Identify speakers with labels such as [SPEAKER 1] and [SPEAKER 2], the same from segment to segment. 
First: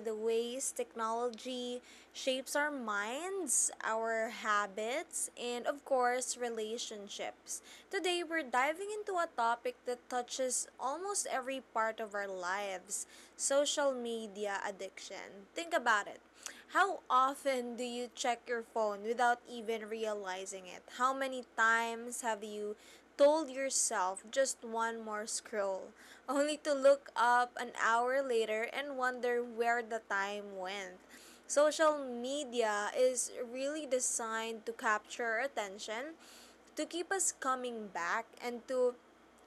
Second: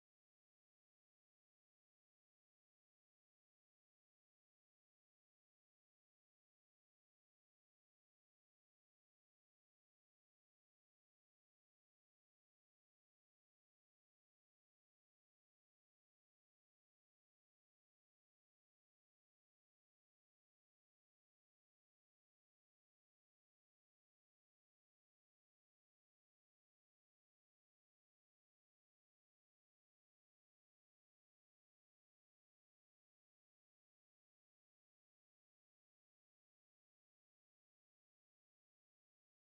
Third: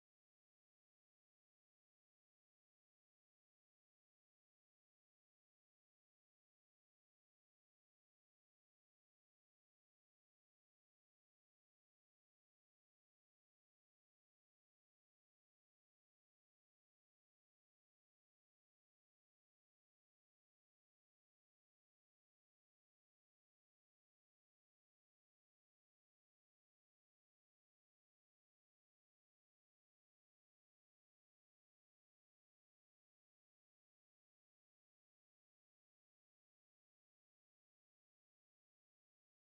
[SPEAKER 1] the ways technology shapes our minds, our habits, and of course, relationships. Today, we're diving into a topic that touches almost every part of our lives, social media addiction. Think about it. How often do you check your phone without even realizing it? How many times have you told yourself just one more scroll, only to look up an hour later and wonder where the time went? Social media is really designed to capture our attention, to keep us coming back, and to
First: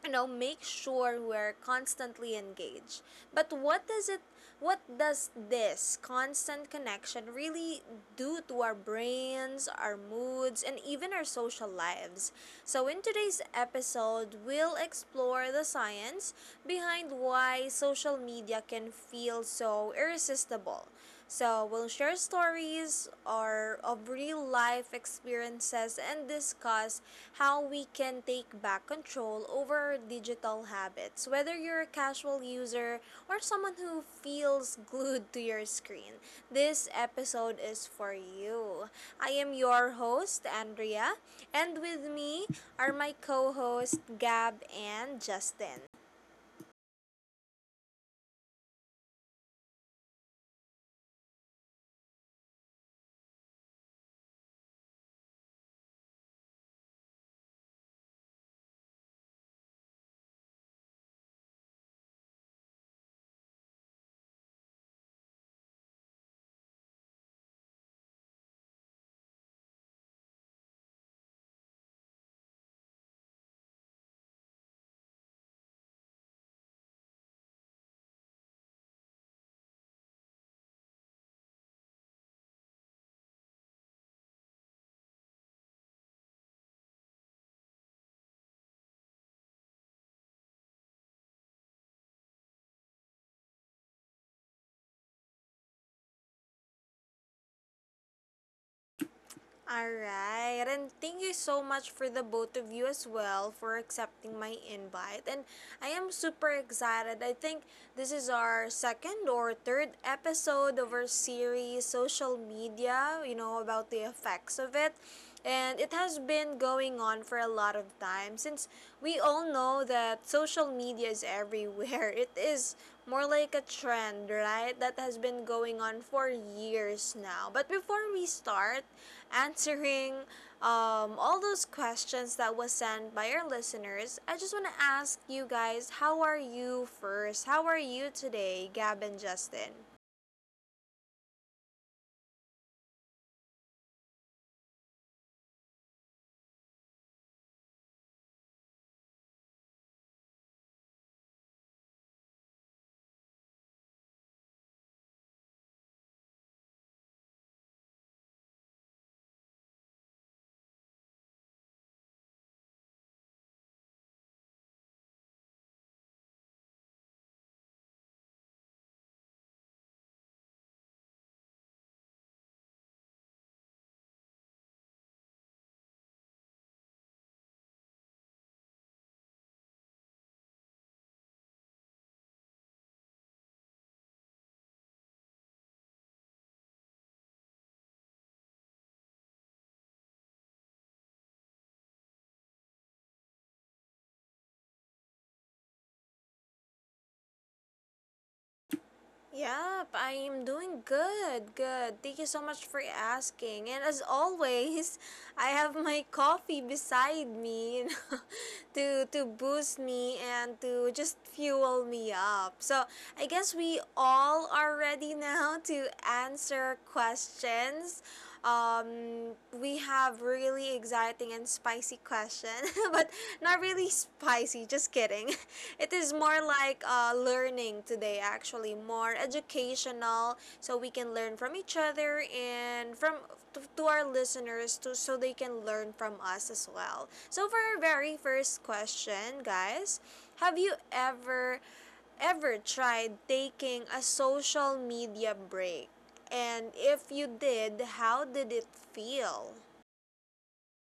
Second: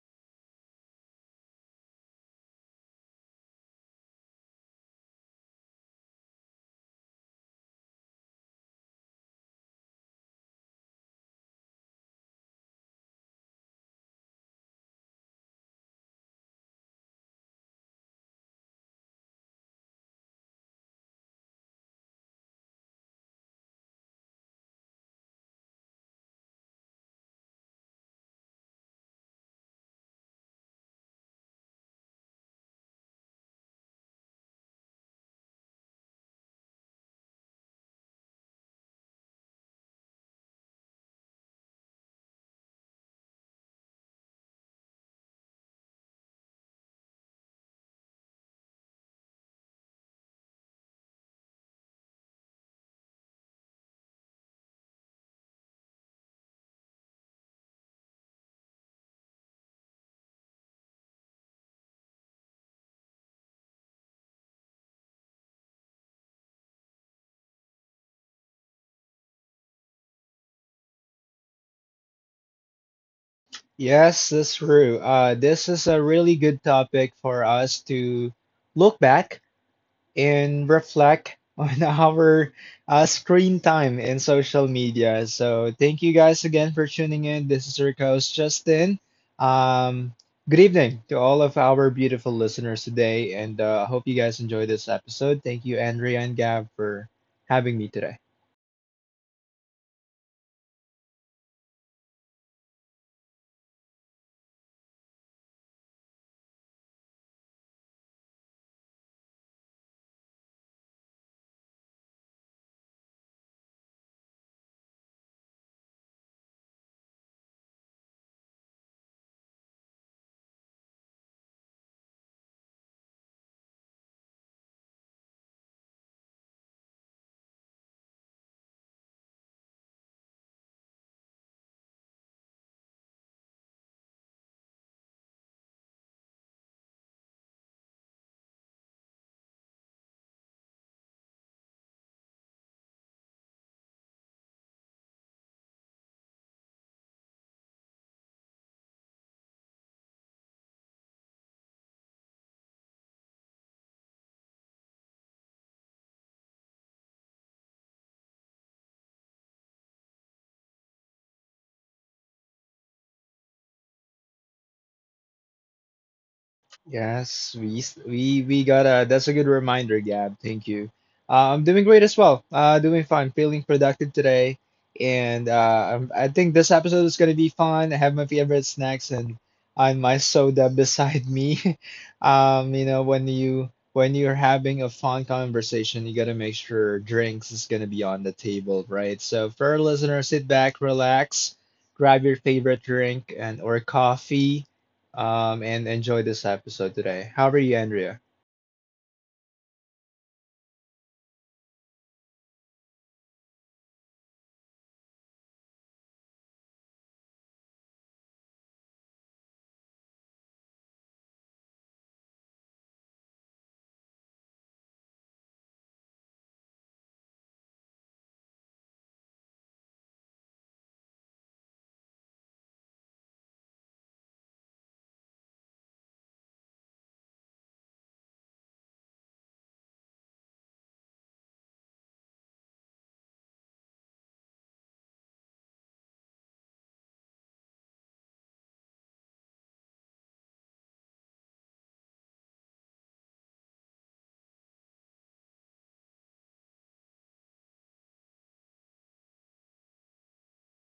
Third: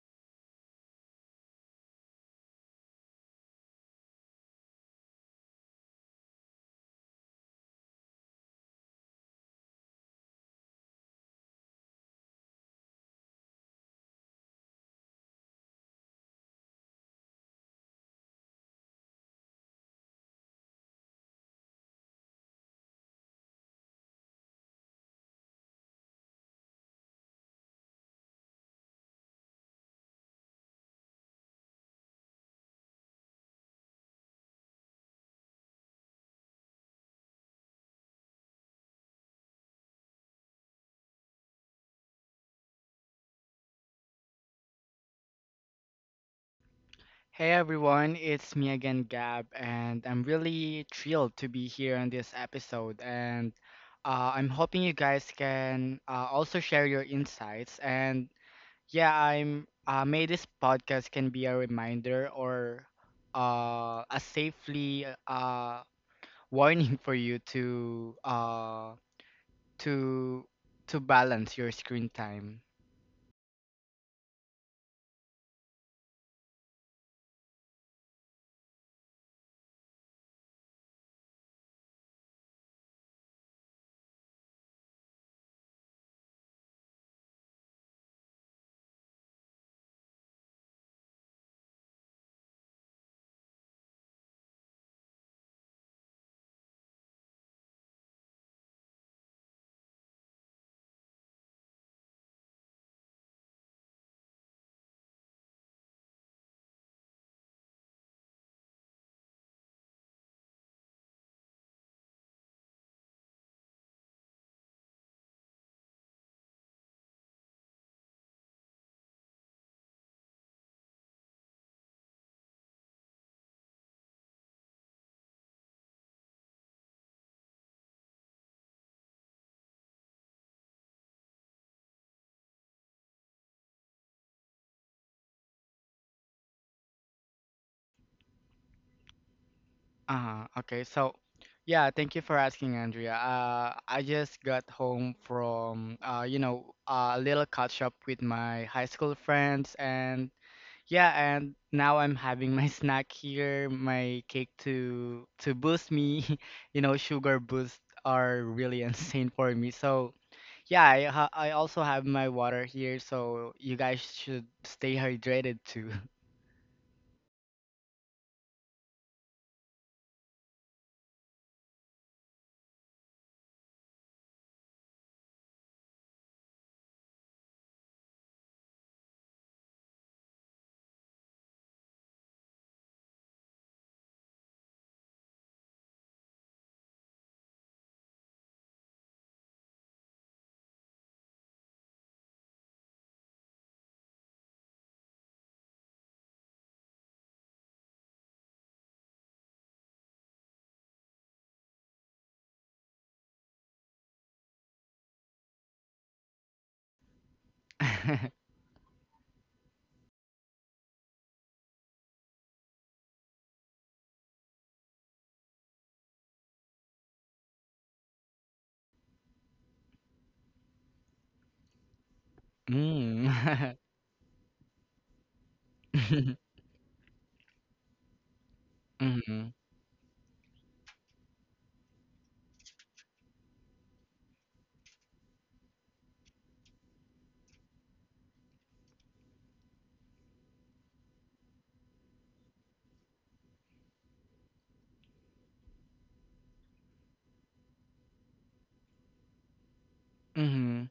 [SPEAKER 1] make sure we're constantly engaged. But what does this constant connection really do to our brains, our moods, and even our social lives? So in today's episode, we'll explore the science behind why social media can feel so irresistible, so we'll share stories or of real life experiences and discuss how we can take back control over our digital habits. Whether you're a casual user or someone who feels glued to your screen, this episode is for you. I am your host, Andrea, and with me are my co hosts, Gab and Justin.
[SPEAKER 2] Hey everyone, it's me again, Gab, and I'm really thrilled to be here on this episode. And I'm hoping you guys can also share your insights. And yeah, I'm may this podcast can be a reminder or a safely warning for you to to to balance your screen time.
[SPEAKER 3] Yes, that's true. This is a really good topic for us to look back and reflect on our screen time in social media. So, thank you guys again for tuning in. This is your host, Justin. Um, Good evening to all of our beautiful listeners today, and I hope you guys enjoy this episode. Thank you, Andrea and Gab, for having me today.
[SPEAKER 1] Alright, and thank you so much for the both of you as well for accepting my invite. And I am super excited. I think this is our second or third episode of our series, Social Media, you know, about the effects of it. And it has been going on for a lot of time, since we all know that social media is everywhere. It is more like a trend, right? That has been going on for years now. But before we start answering all those questions that was sent by our listeners, I just want to ask you guys, how are you first? How are you today, Gab and Justin?
[SPEAKER 2] Okay, so yeah, thank you for asking, Andrea. I just got home from you know, a little catch up with my high school friends, and yeah, and now I'm having my snack here, my cake to boost me. You know, sugar boosts are really insane for me. So yeah, I also have my water here, so you guys should stay hydrated too.
[SPEAKER 3] Yes, we s- we got a that's a good reminder, Gab. Thank you. I'm doing great as well. Doing fine, feeling productive today, and I'm, I think this episode is gonna be fun. I have my favorite snacks and my soda beside me. When you're having a fun conversation, you gotta make sure drinks is gonna be on the table, right? So for our listeners, sit back, relax, grab your favorite drink and or coffee, and enjoy this episode today. How are you, Andrea?
[SPEAKER 1] Yep, I am doing good. Good. Thank you so much for asking. And as always, I have my coffee beside me, you know, to boost me and to just fuel me up. So, I guess we all are ready now to answer questions. We have really exciting and spicy question, but
[SPEAKER 2] Mm.
[SPEAKER 1] not really spicy. Just kidding. It is more like learning today, actually, more educational, so we can learn from each other and from to, our listeners, to so they can learn from us as well. So for our very first question, guys, have you ever tried taking a social media break? And if you did, how did it feel?
[SPEAKER 2] Mm-hmm.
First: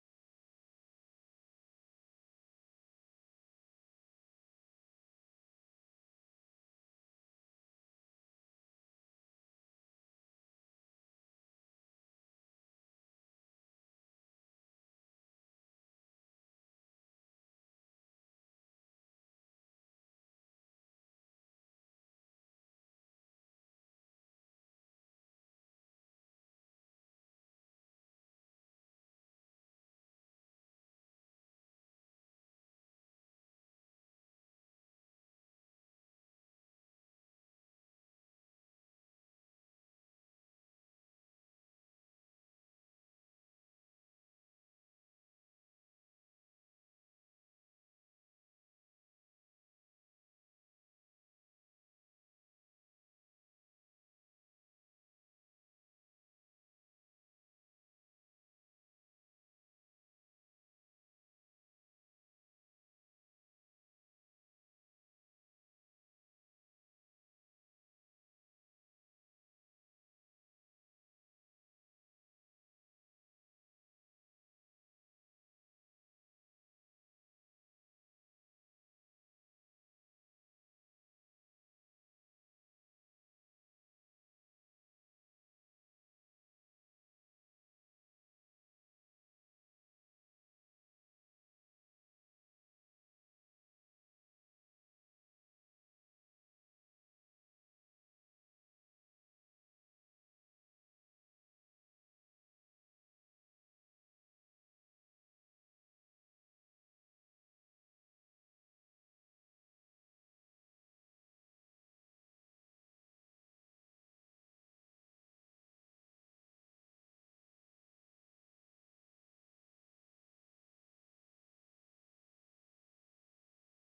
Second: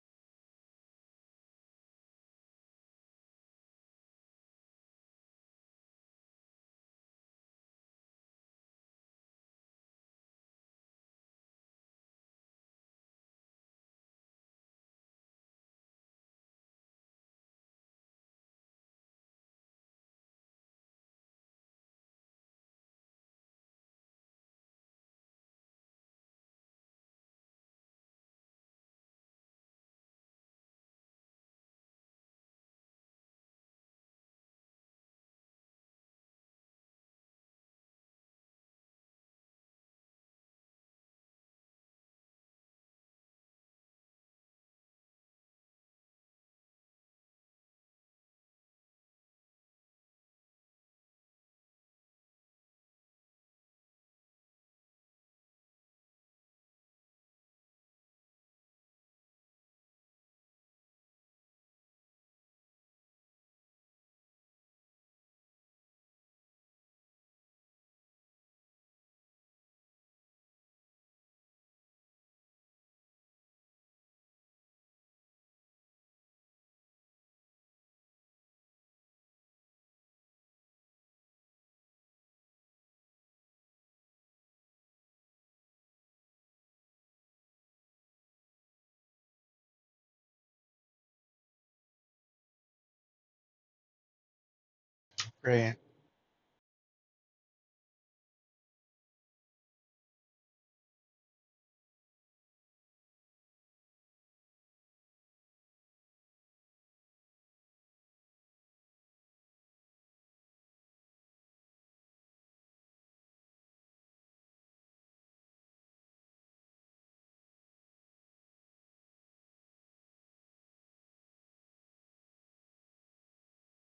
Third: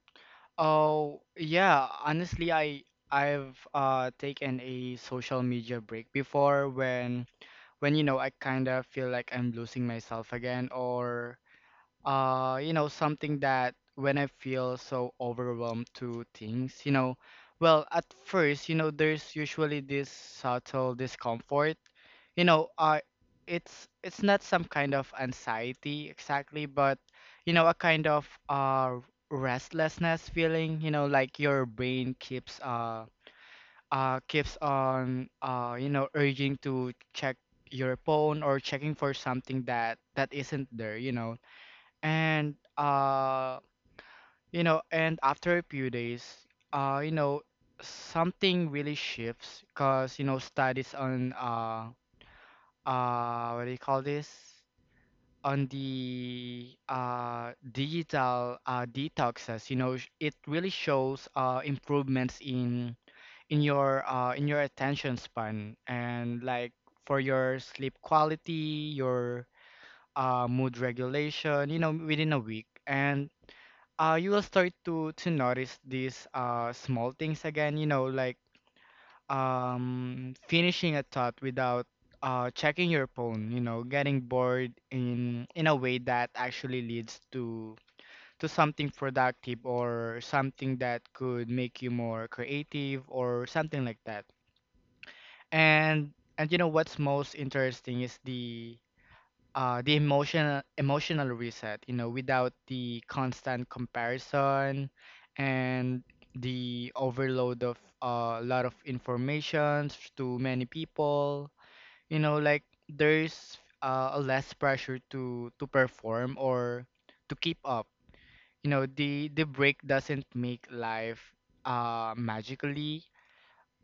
[SPEAKER 2] Oh, yeah. Honestly, I've taken a social media break before when you know I kind of feel like I'm losing myself again or you know something that when I feel so overwhelmed to things, you know. Well at first, you know, there's usually this subtle discomfort, you know, it's not some kind of anxiety exactly, but you know, a kind of restlessness feeling, you know, like your brain keeps on you know urging to check your phone or checking for something that isn't there, you know. And you know, and after a few days, you know, something really shifts because you know studies on what do you call this, on the digital detoxes, you know, it really shows improvements in in your attention span and like for your sleep quality, your mood regulation, you know, within a week. And you will start to notice these small things again, you know, like finishing a thought without checking your phone, you know, getting bored in a way that actually leads to something productive or something that could make you more creative or something like that.
[SPEAKER 3] Right.
[SPEAKER 2] and and you know what's most interesting is the emotional reset, you know, without the constant comparison and the overload of a lot of information to many people. You know, like there's a less pressure to perform or to keep up. You know, the break doesn't make life magically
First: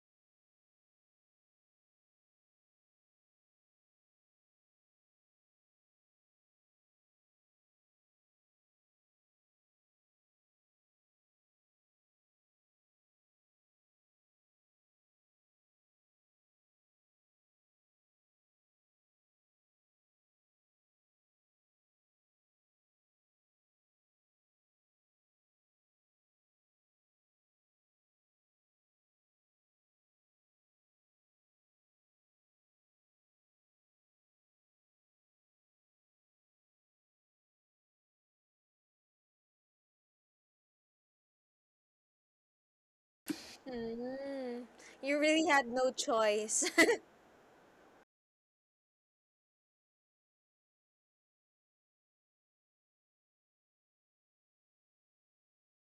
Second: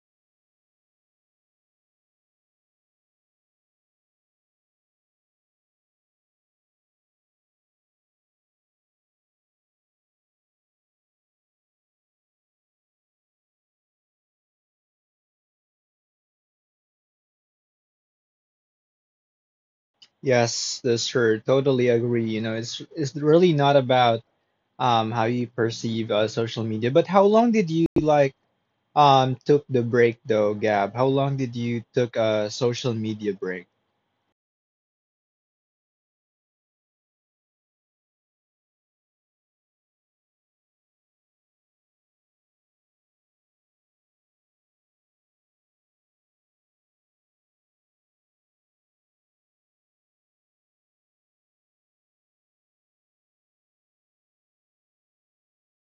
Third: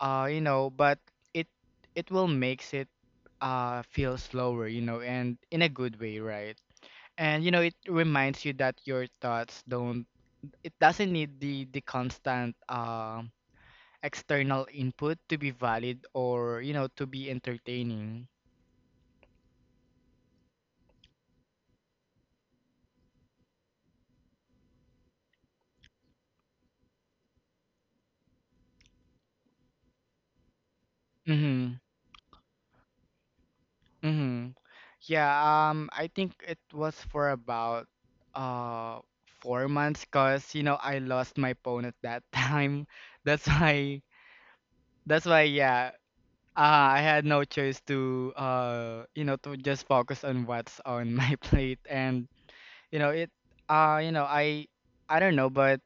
[SPEAKER 2] you know, but it it will makes it feel slower, you know, and in a good way, right? And you know, it reminds you that your thoughts don't, it doesn't need the constant external input to be valid or, you know, to be entertaining.
[SPEAKER 3] Yes, this sure. Totally agree. You know, it's really not about how you perceive social media, but how long did you took the break though, Gab? How long did you
[SPEAKER 2] Mm-hmm.
[SPEAKER 3] took a social media break?
[SPEAKER 2] Mm-hmm. Yeah, I think it was for about uh 4 months because you know I lost my phone at that time. That's why
[SPEAKER 1] Mm, you really had no
[SPEAKER 2] yeah.
[SPEAKER 1] choice.
[SPEAKER 2] I had no choice to you know to just focus on what's on my plate. And you know, it, you know, I don't know, but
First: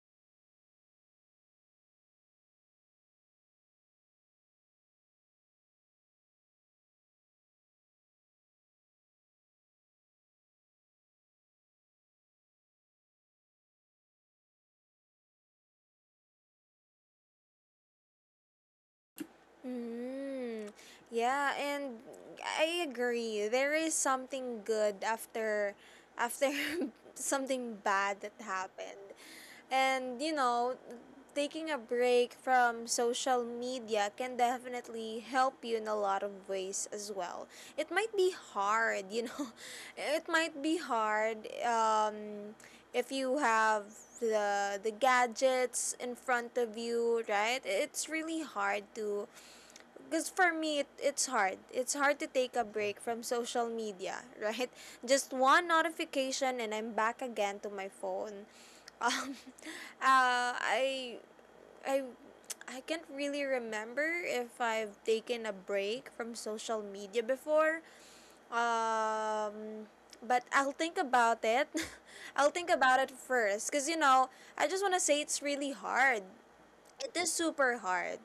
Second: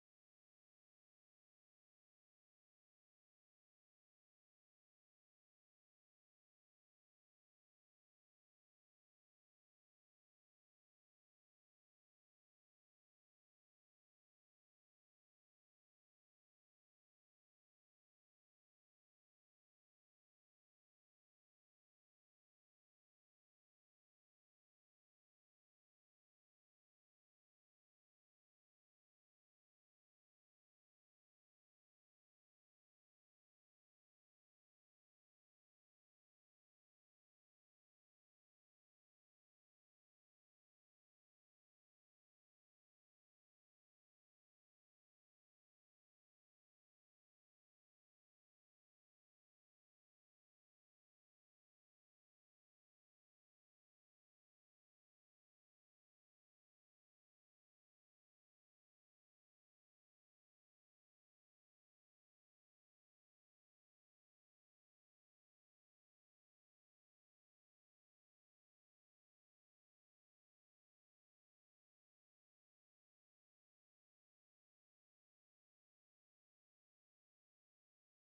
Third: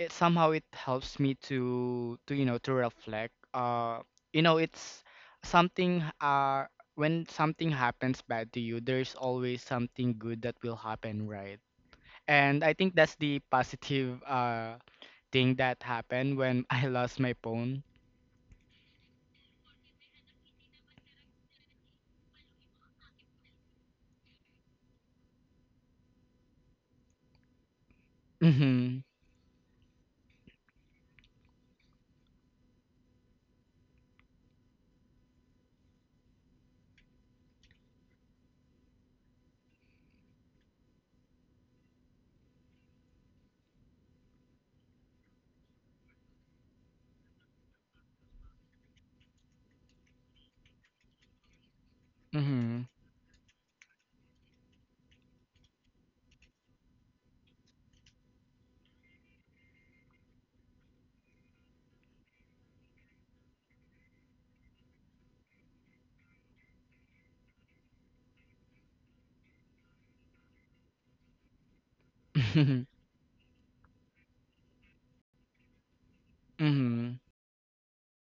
[SPEAKER 2] it somehow it helps me to you know, to reflect. Uh, you know, it's something when something happens bad to you, there's always something good that will happen, right? And I think that's the positive thing that happened when I lost my phone.
[SPEAKER 1] Mm, yeah, and I agree. There is something good after after something bad that
[SPEAKER 2] Mhm.
[SPEAKER 1] happened. And you know, taking a break from social media can definitely help you in a lot of ways as well. It might be hard, you know. It might be hard, um, if you have the gadgets in front of you, right? It's really hard to, because for me it's hard, it's hard to take a
[SPEAKER 2] Mhm.
[SPEAKER 1] break from social media, right? Just one notification and I'm back again to my phone. Um uh, I i I can't really remember if I've taken a break from social media before. um but I'll think about it. I'll think about it first, because you know, I just want to say it's really hard, it
[SPEAKER 2] Mhm.
[SPEAKER 1] is super hard.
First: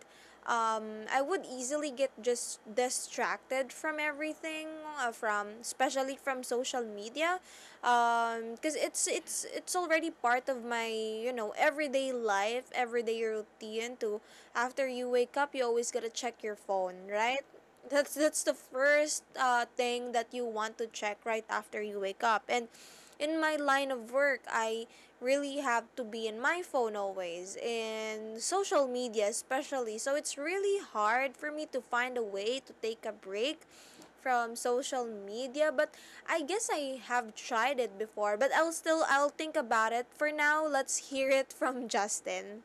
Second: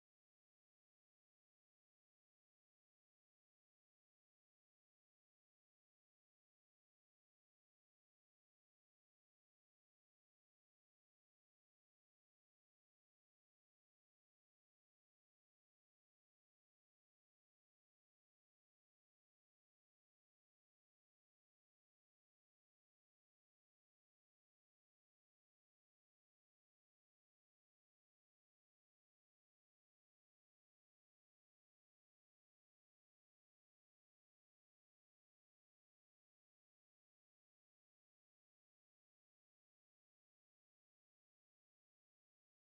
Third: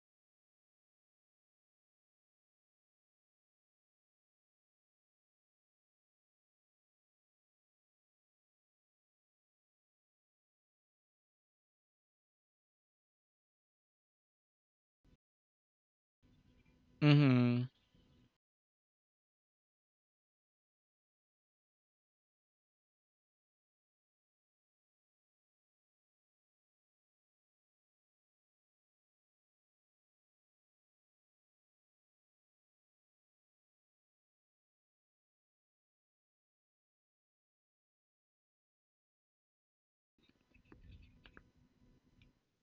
[SPEAKER 1] I would easily get just distracted from everything, from especially from social media, because it's it's already part of my, you know, everyday life, everyday routine. To, after you wake up, you always gotta check your phone, right?
[SPEAKER 2] Mhm.
[SPEAKER 1] That's the first thing that you want to check right after you wake up. And in my line of work, I really have to be in my phone always, in social media especially, so it's really hard for me to find a way to take a break from social media. But I guess I have tried it before, but I'll still I'll think about it for now. Let's hear it from Justin.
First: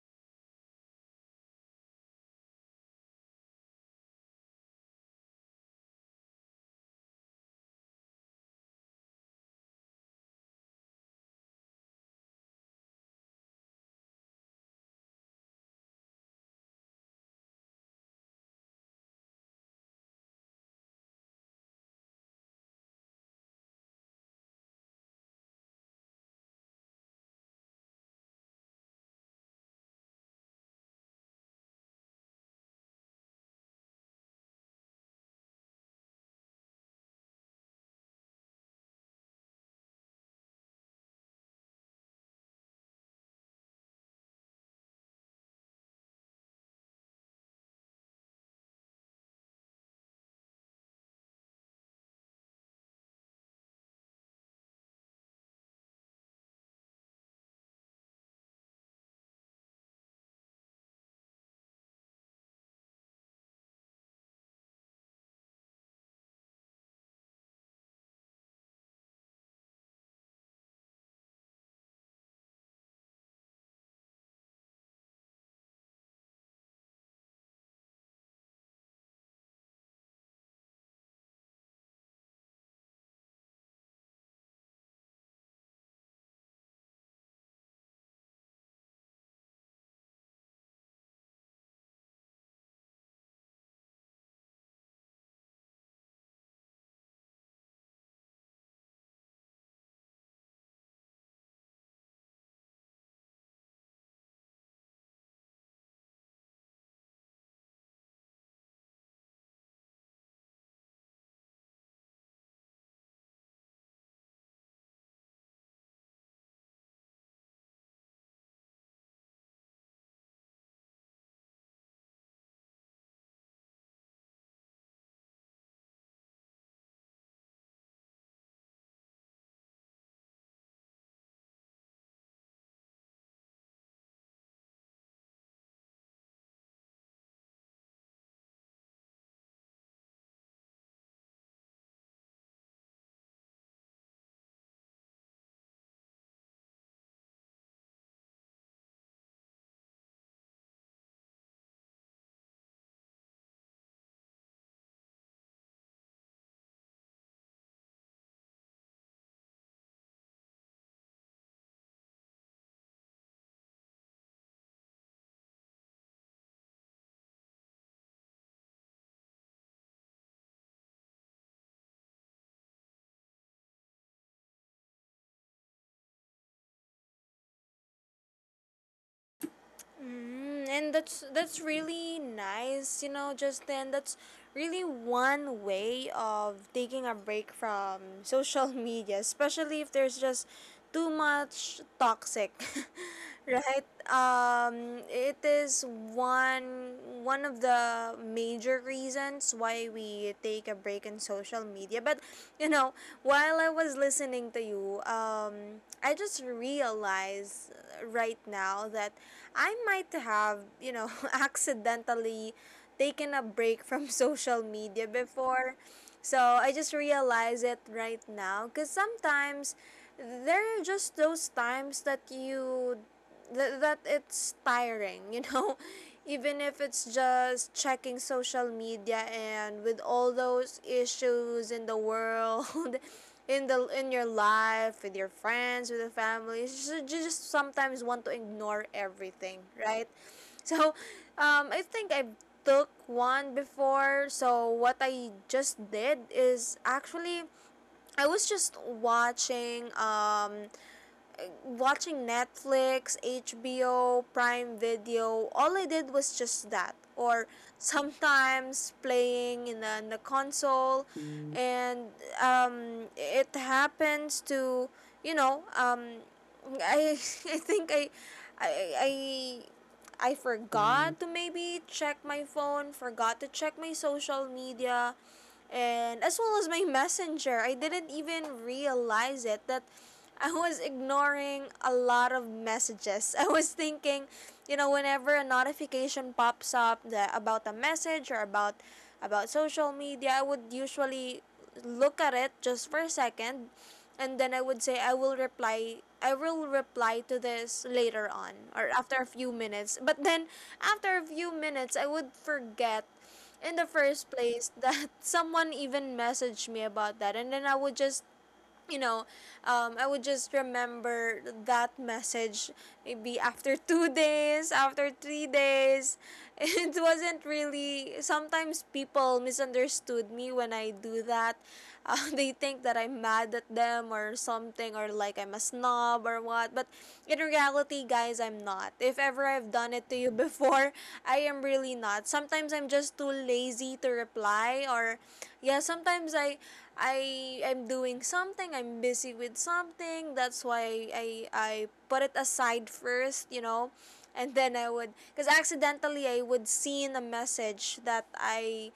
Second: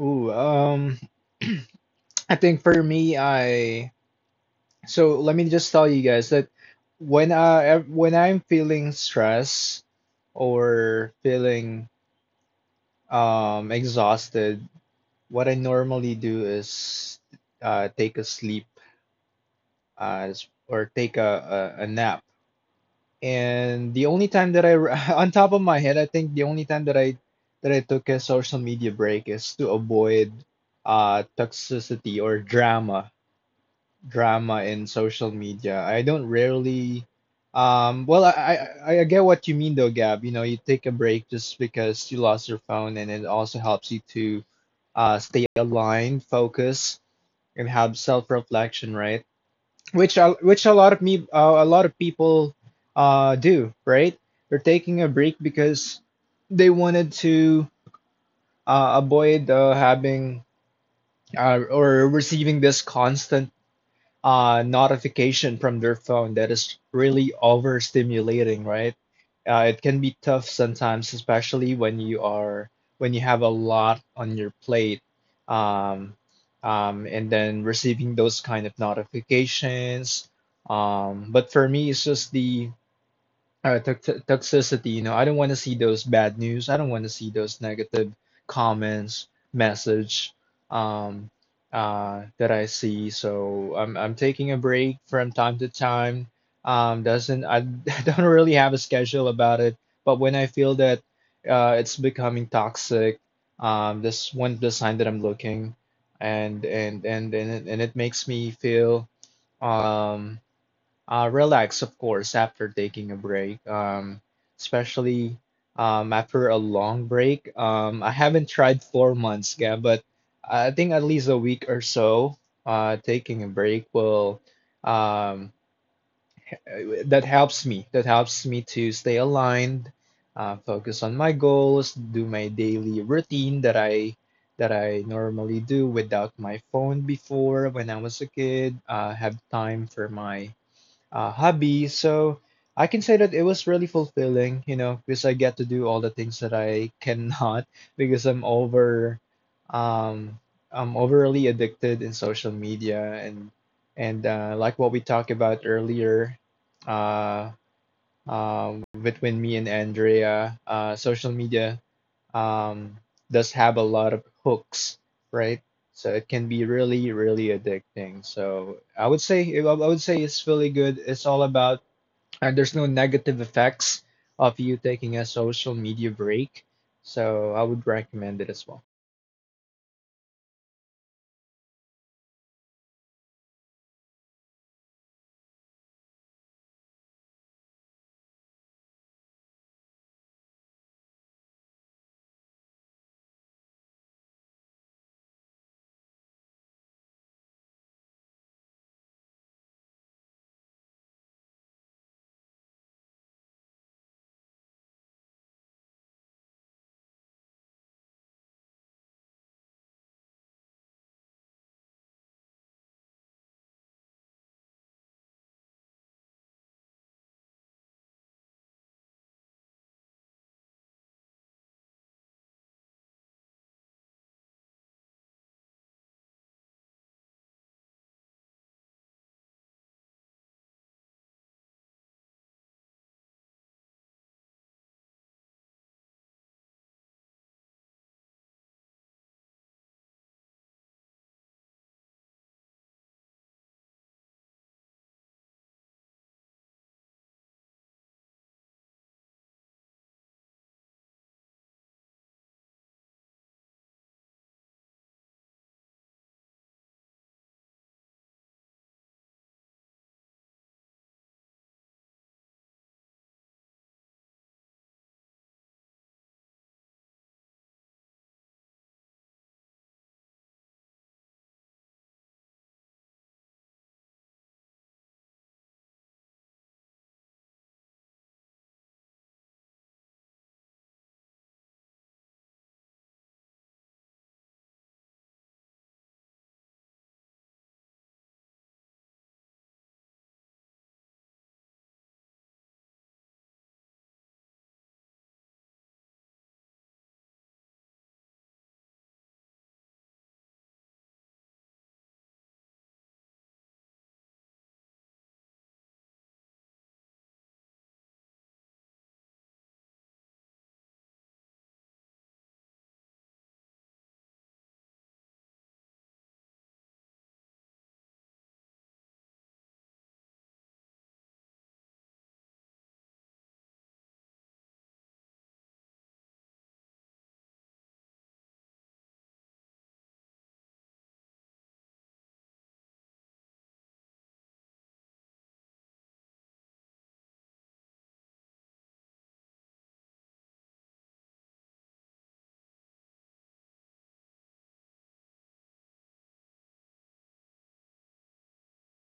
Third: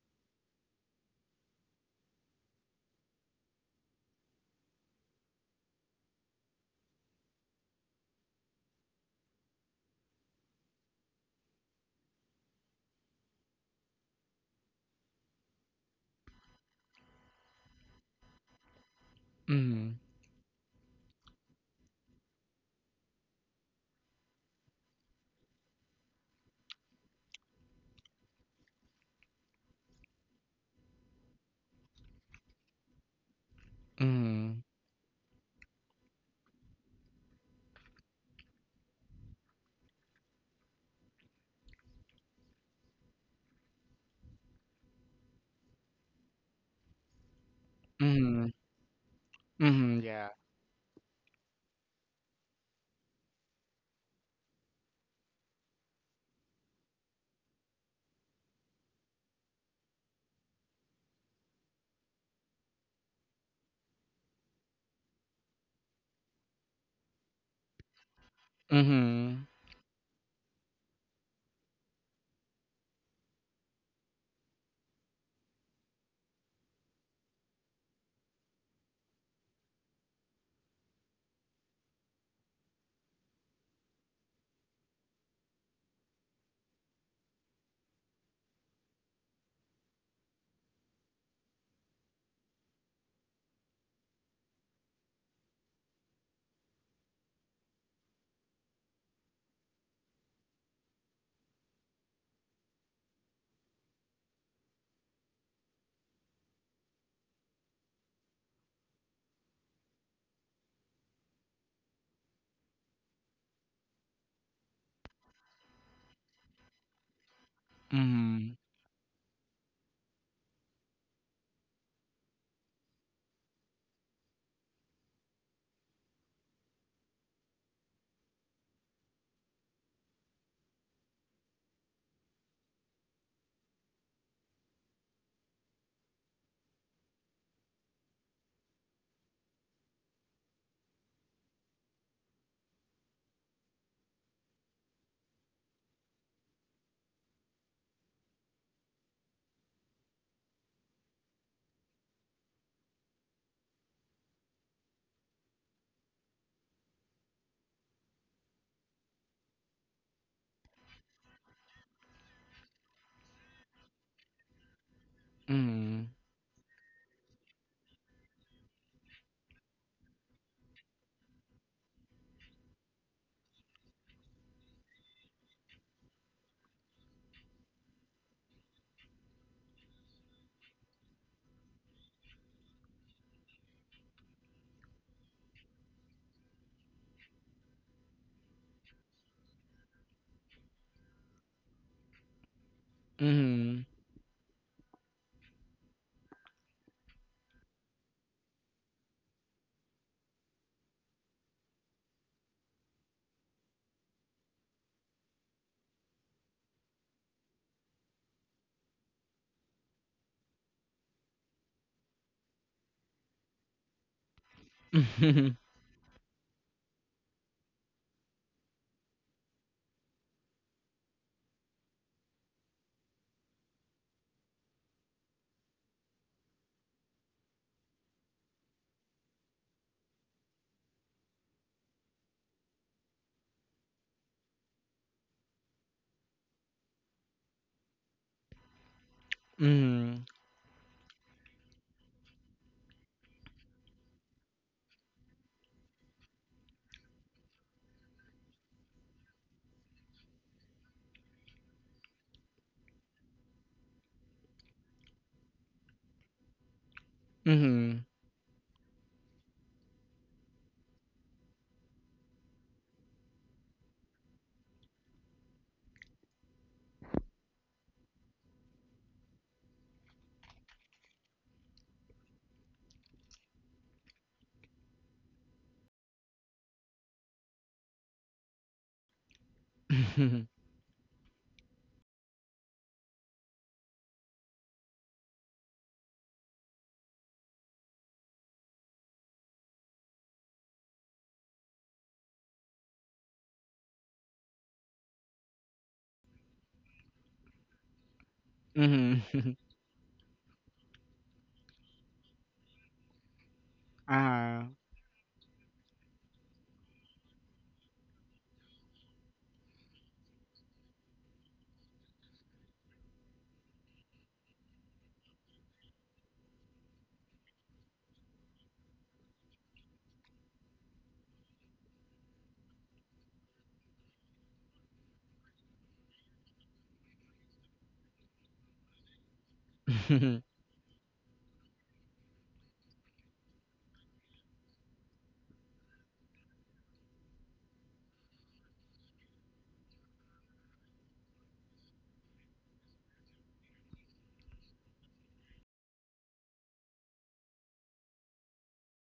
[SPEAKER 3] Ooh, um, I think for me, I so let me just tell you guys that when I'm feeling stress or feeling exhausted. What I normally do is take a sleep
[SPEAKER 2] Mhm.
[SPEAKER 3] or take a nap. And the only time that on top of my head, I think the only time that I took a social media break is to avoid toxicity or drama, drama
[SPEAKER 2] Mhm.
[SPEAKER 3] in social media. I don't rarely, well, I get what you mean though, Gab. You know, you take a break just because you lost your phone, and it also helps you to stay aligned, focus, and have
[SPEAKER 2] Mhm. Mhm.
[SPEAKER 3] self-reflection, right?
[SPEAKER 2] Mhm. Yeah.
[SPEAKER 3] Which a lot of me a lot of people do, right? They're taking a break because they wanted to avoid having or receiving this constant notification from their phone that is really overstimulating, right?
[SPEAKER 2] Mhm.
[SPEAKER 3] It can be tough sometimes, especially when you have a lot on your plate, um, and then receiving those kind of notifications. But for me, it's just the all right, toxicity, you know. I don't want to see those bad news. I don't want to see those negative comments, message, um, that I see. So I'm taking a break from time to time. Doesn't I don't really have a schedule about it, but when I feel that it's becoming toxic, this one the sign that I'm looking, and it makes me feel um relax, of course, after taking a break, especially after a long break. I haven't
[SPEAKER 2] Mhm.
[SPEAKER 3] tried 4 months, yeah, but I think at least a week or so, taking a break will um, that helps me. That helps me to stay aligned, focus on my goals, do my daily routine that I normally do without my phone before when I was a kid. Have time for my hobby. So I can say that it was really fulfilling, you know, because I get to do all the things that I cannot because um, I'm overly addicted in social media, and like what we talked about earlier, uh, between me and Andrea, social media um, does have a lot of hooks, right? So
[SPEAKER 2] Mm.
[SPEAKER 3] it can be really, really addicting. So I would say it's really good. It's all about and there's no negative effects of you taking a social media break. So I would recommend it as well.
[SPEAKER 1] Mm, and that's really nice, you know, just then, that's really one way of taking a break from social media, especially if there's just too much toxic.
[SPEAKER 2] Mhm.
[SPEAKER 1] Right? Um, it is one one of the major reasons why we take a break in social media. But you know, while I was listening to you, I just realized, right now, that I might have, you know, accidentally taken a break from social media
[SPEAKER 2] Mhm.
[SPEAKER 1] before. So I just realize it right now, because sometimes there are just those times that that it's tiring, you know? Even if it's just checking social media, and with all those issues in the world, in the in your life, with your friends, with the family, you just sometimes want to ignore everything, right?
[SPEAKER 2] Mhm.
[SPEAKER 1] So, I think I took one before. So what I just did is actually, I was just watching Netflix, HBO, Prime Video, all I did was just that. Or,
[SPEAKER 2] Mhm.
[SPEAKER 1] sometimes playing in in the console, and it happens to, you know, I think I I, I forgot to maybe check my phone, forgot to check my social media, and as well as my messenger. I didn't even realize it that
[SPEAKER 2] Mhm.
[SPEAKER 1] I was ignoring a lot of messages. I was thinking, you know, whenever a notification pops up that about a message or about social media, I would usually look at it just for a second, and then I would say I will reply to this later on or
[SPEAKER 2] Mhm.
[SPEAKER 1] after a few minutes. But then, after a few minutes, I would forget in the first
[SPEAKER 2] Ah.
[SPEAKER 1] place that someone even messaged me about that, and then I would just, you know, I would just remember that message maybe after 2 days, after 3 days. It wasn't really, sometimes people misunderstood me when I do that, they think that I'm mad at them or something, or like I'm a snob or what. But in reality, guys, I'm not not. If ever I've done it to you
[SPEAKER 2] Uh-huh.
[SPEAKER 1] before, I am really not. Sometimes I'm just too lazy to reply, or yeah, sometimes I am doing something, I'm busy with something. That's why I put it aside first, you know. And then I would, cuz accidentally I would seen a message that I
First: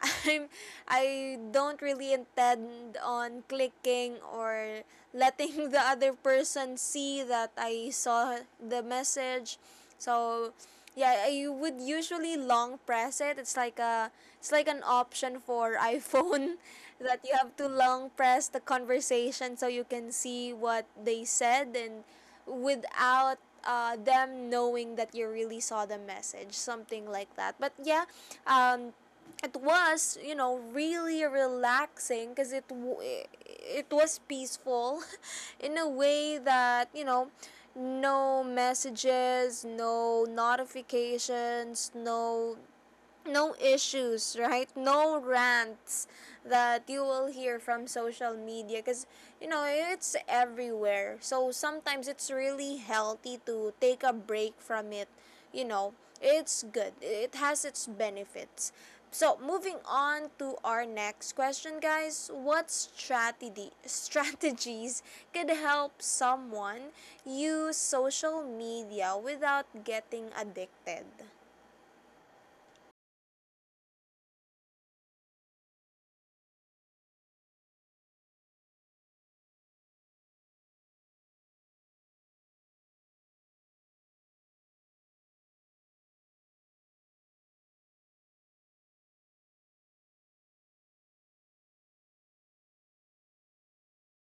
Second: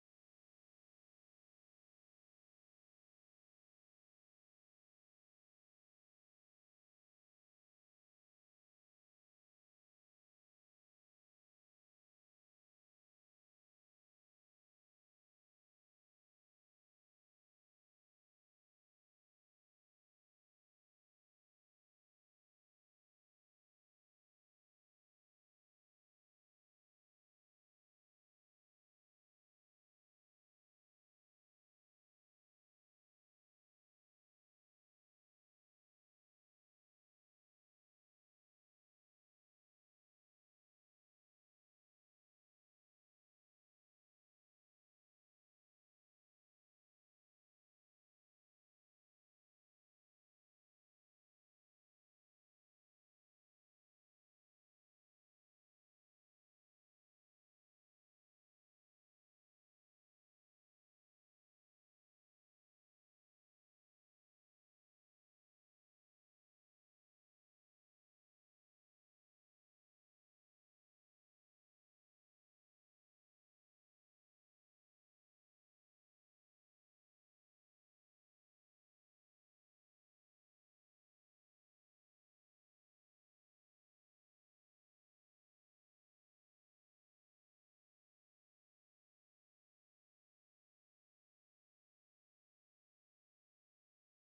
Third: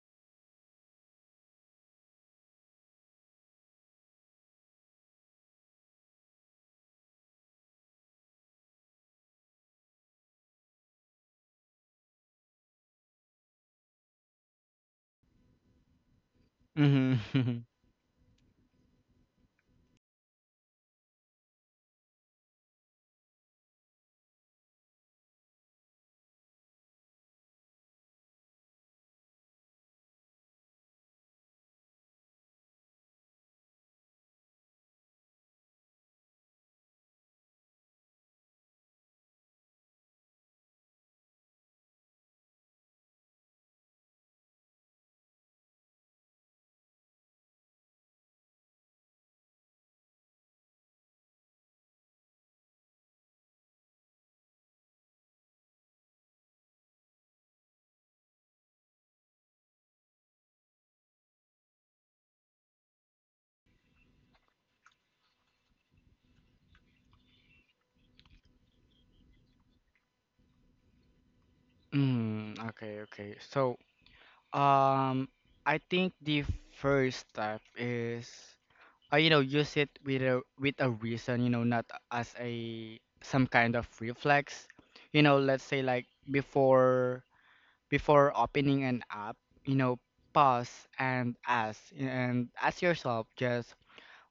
[SPEAKER 1] I'm I don't really intend on clicking, or letting the other person see that I saw the message. So yeah, I would usually long press it. It's like an option for iPhone
[SPEAKER 2] Mhm.
[SPEAKER 1] that you have
[SPEAKER 2] Mhm.
[SPEAKER 1] to long press the conversation, so you can see what they said, and without, them knowing that you really saw the message, something like that. But yeah, um, it was, you know, really relaxing, because it was peaceful, in a way that, you know, no messages, no notifications, no issues, right? No rants that you will hear from social media, because you know, it's everywhere. So sometimes it's really healthy to take a break from it. You know, it's good. It has its benefits. So moving on to our next question, guys. What strategy strategies could help someone use social media without getting addicted?
[SPEAKER 2] Mhm. Okay, okay. So, um, I think the first step is, you know, use it with a reason, you know, not as a some kind of reflex. You know, let's say like before opening an app, you know, pause and ask yourself just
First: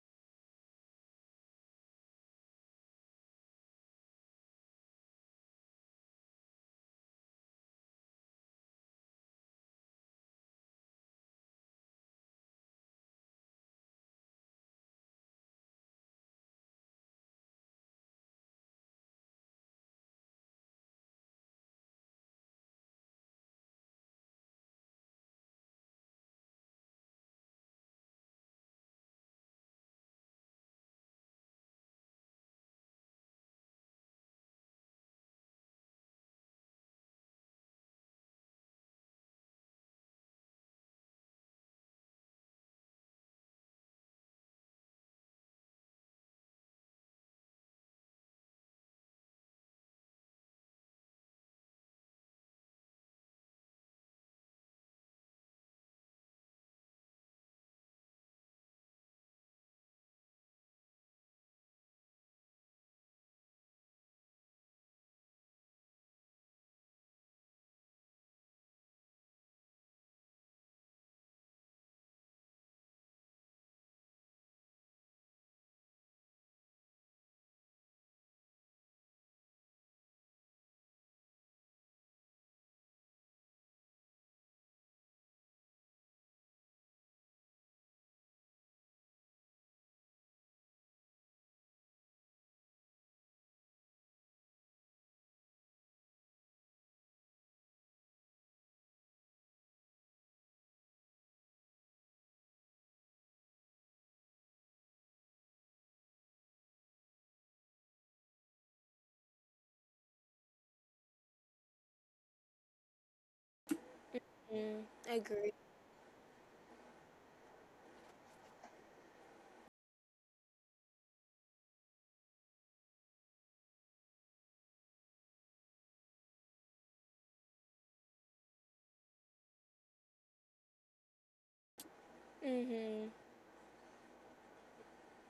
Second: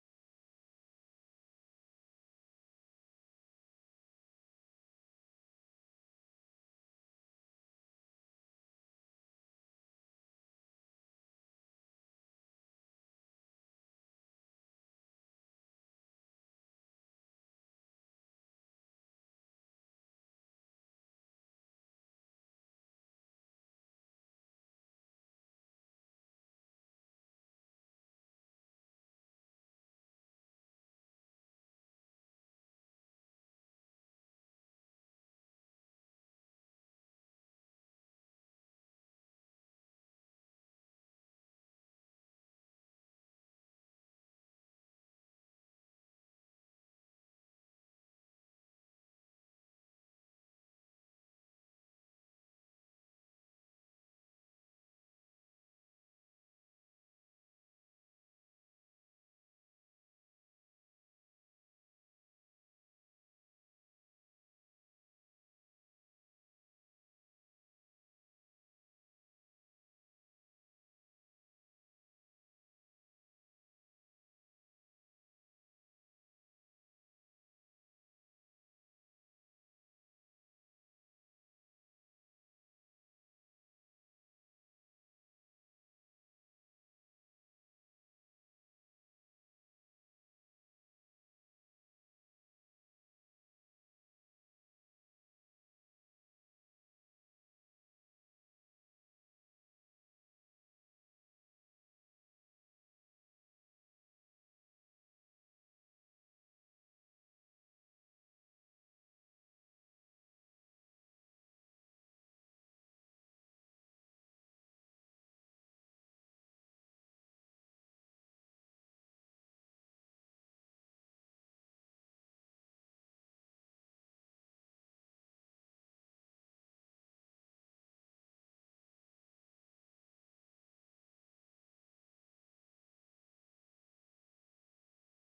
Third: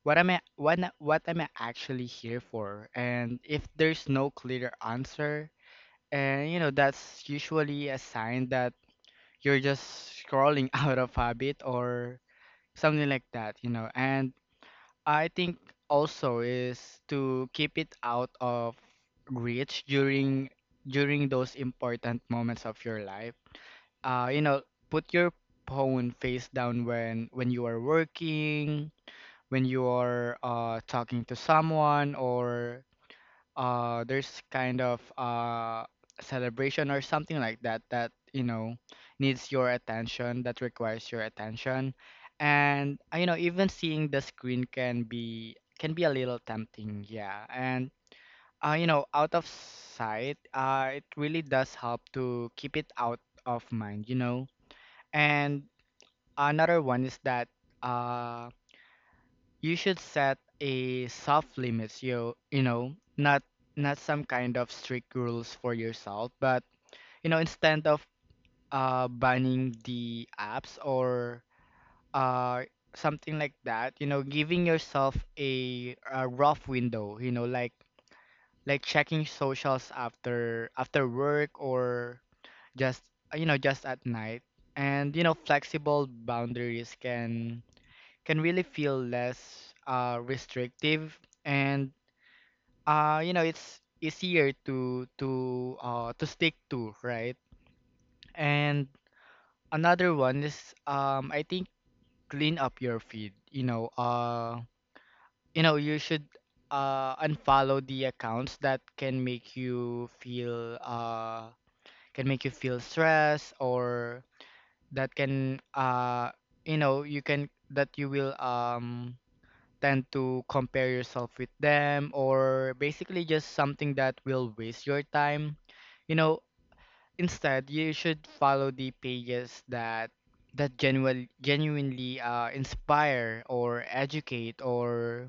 [SPEAKER 2] what am I, what am I actually here for? And if there's no clear answer, and you know that's usually a sign that you're just scrolling out of habit or something like that, you know. And I think also is to keep it out of reach during those important moments of your life. You know, put your phone face down when you are working, when you are talking to someone, or there's kind of celebration or something like that that, you know, needs your attention, that requires your attention. And you know, even seeing the screen can be a little tempting, yeah. And you know, out of sight, it really does help to keep it out of mind, you know. And another one is that uh you should set a soft limits, you know, not not some kind of strict rules for yourself, but you know, instead of banning the apps or uh something like that, you know, giving yourself a rough window, you know, like checking socials after work or just you know, just at night. And you know flexible boundaries can really feel less restrictive. And you know, it's easier to to stick to, right? And another one is I think clean up your feed, you know. You know, you should unfollow the accounts that can make you feel can make you feel stress or
[SPEAKER 1] Mm,
[SPEAKER 2] that
[SPEAKER 1] agree.
[SPEAKER 2] can you know, you can that you will tend to compare yourself with them, or basically just something that will waste your time. You know, instead you should follow the pages that genuine, genuinely
[SPEAKER 1] Mm-hmm.
[SPEAKER 2] inspire or educate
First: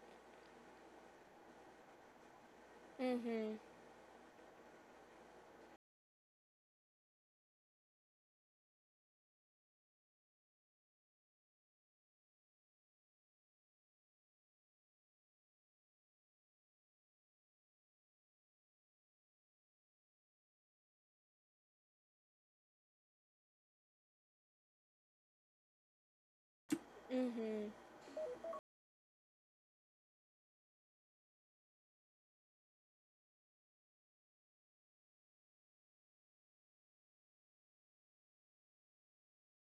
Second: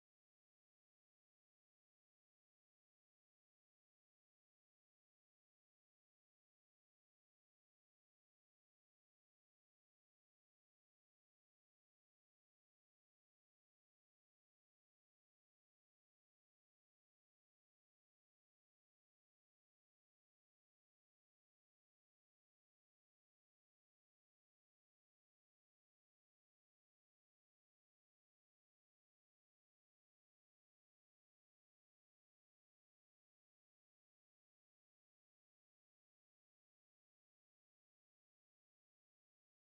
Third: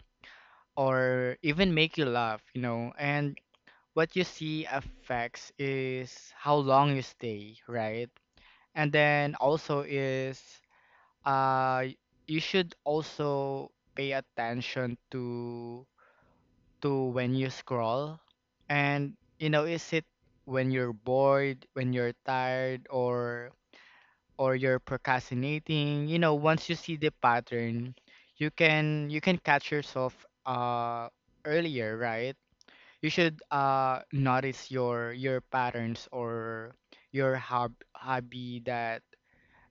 [SPEAKER 2] or even make you laugh, you know. And
[SPEAKER 1] Mm-hmm.
[SPEAKER 2] what you see affects is how long you stay, right? And then also is uh you should also pay attention to when you scroll. And you know, is it when you're bored, when you're tired, or you're procrastinating? You know, once you see the pattern, you can catch yourself uh earlier, right? You should notice your patterns or your hobby that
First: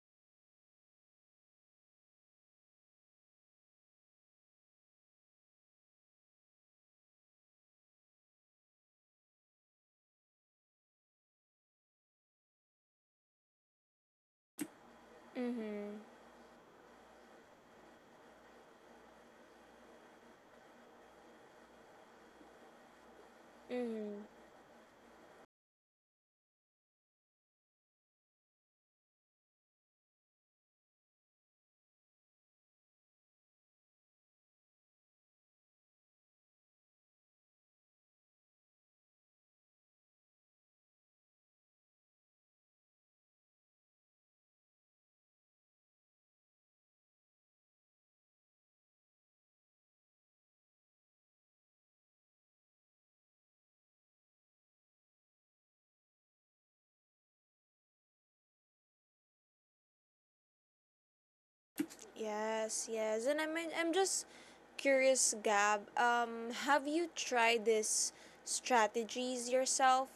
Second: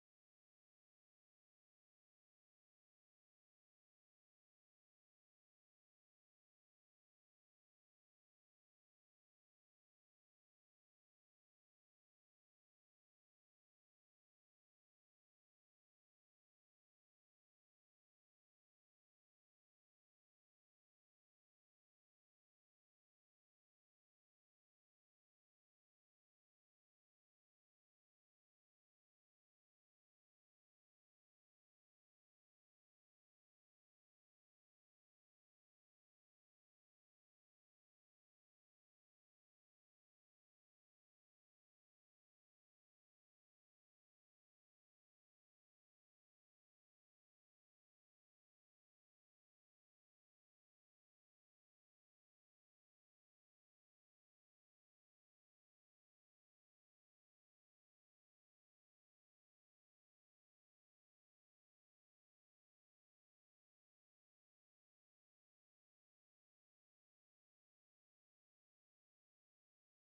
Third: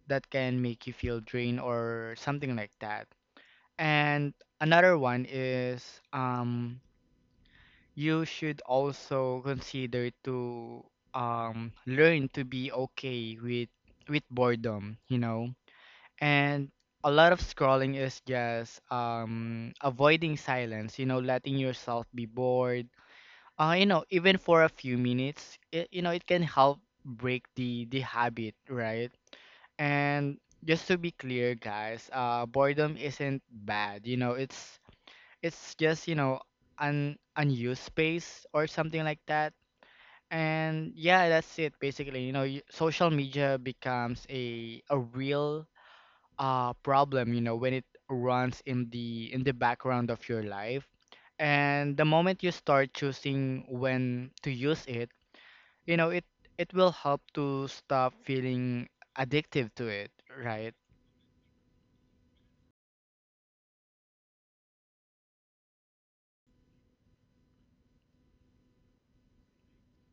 [SPEAKER 2] can make you feel drained or something like that. And another one is um you should also consider to learn to be okay with boredom, you know.
[SPEAKER 1] Mm-hmm.
[SPEAKER 2] And a lot of scrolling is just avoiding silence, you know, letting yourself be bored. You know,
[SPEAKER 1] Mm-hmm.
[SPEAKER 2] even for a few minutes, you know, it can help break the habit, right? And just to be clear, guys, boredom isn't bad. You know, it's just you know un unused space or something like that. And yeah, that's it basically, you know. Social media becomes a real problem, you know, when it runs in the background of your life. And the moment you start choosing when to use it, you know, it will help to stop feeling addictive to it, right?
[SPEAKER 1] Yes, yes. And I mean, I'm just curious, Gab. Have you tried this strategies yourself?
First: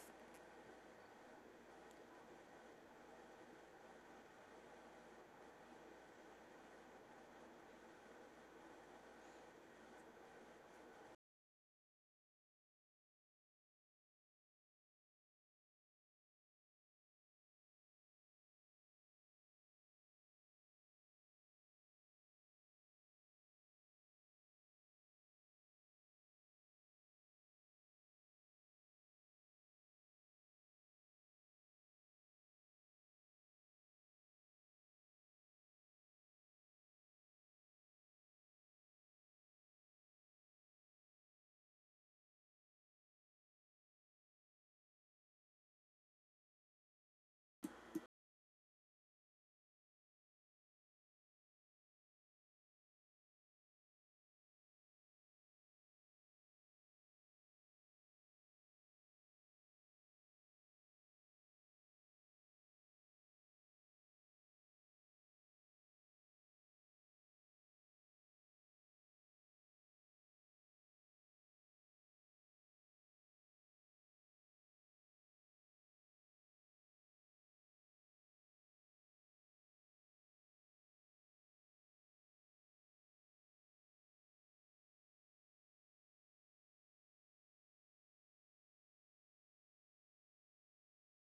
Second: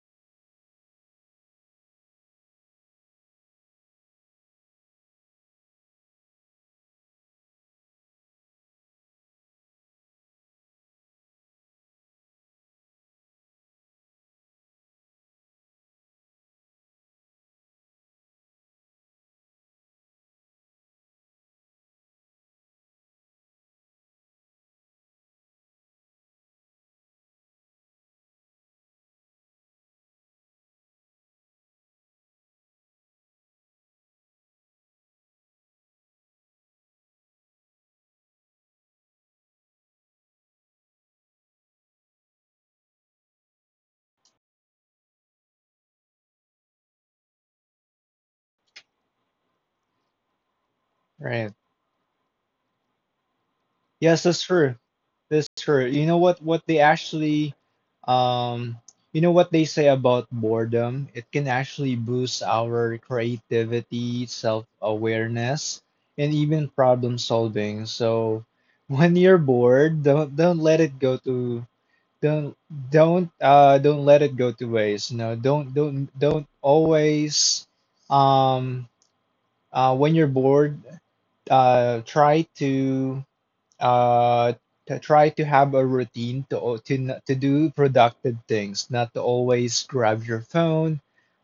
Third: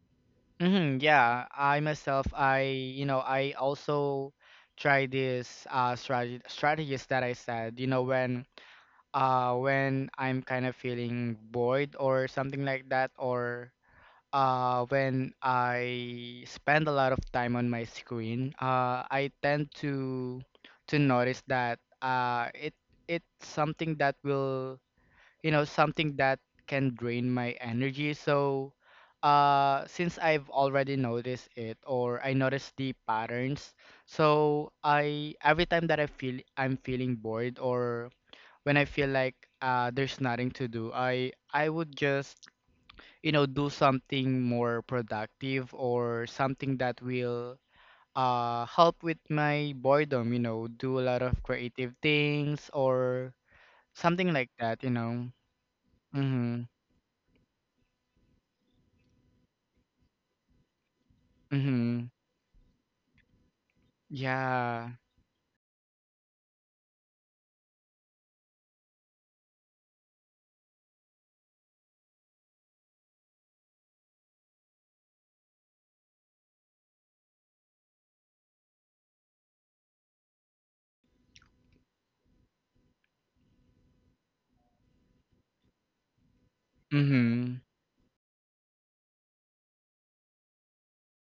[SPEAKER 2] Hmm, yeah, I myself, I you know, I also try this strategy strategies that I said, you know, when I'm kind of feeling bored or something like that, or when I spend a lot of time on my screen, I tend to notice that it it's something that will you know something that can drain my energy. So since I've already noticed it, or I noticed the patterns, so I every time that I'm feeling bored or when I feel like there's nothing to do, I would just, you know, do something more productive or something that will help with my boredom, you know, do a lot of
[SPEAKER 3] Right.
[SPEAKER 2] creative things or
[SPEAKER 3] Yes,
[SPEAKER 2] something
[SPEAKER 3] that's
[SPEAKER 2] like
[SPEAKER 3] true.
[SPEAKER 2] that, you know.
[SPEAKER 3] That's true. You know what
[SPEAKER 2] Mhm.
[SPEAKER 3] they actually um you know what they say about boredom? It can actually
[SPEAKER 2] Mhm.
[SPEAKER 3] boost our creativity,
[SPEAKER 2] Yeah.
[SPEAKER 3] self-awareness, and even problem solving. So when you're bored, don't let it go to don't don't let it go to waste. You know, don't always um when you're bored, try to uh try to have a routine to
[SPEAKER 2] Mhm.
[SPEAKER 3] do productive things, not to always grab your phone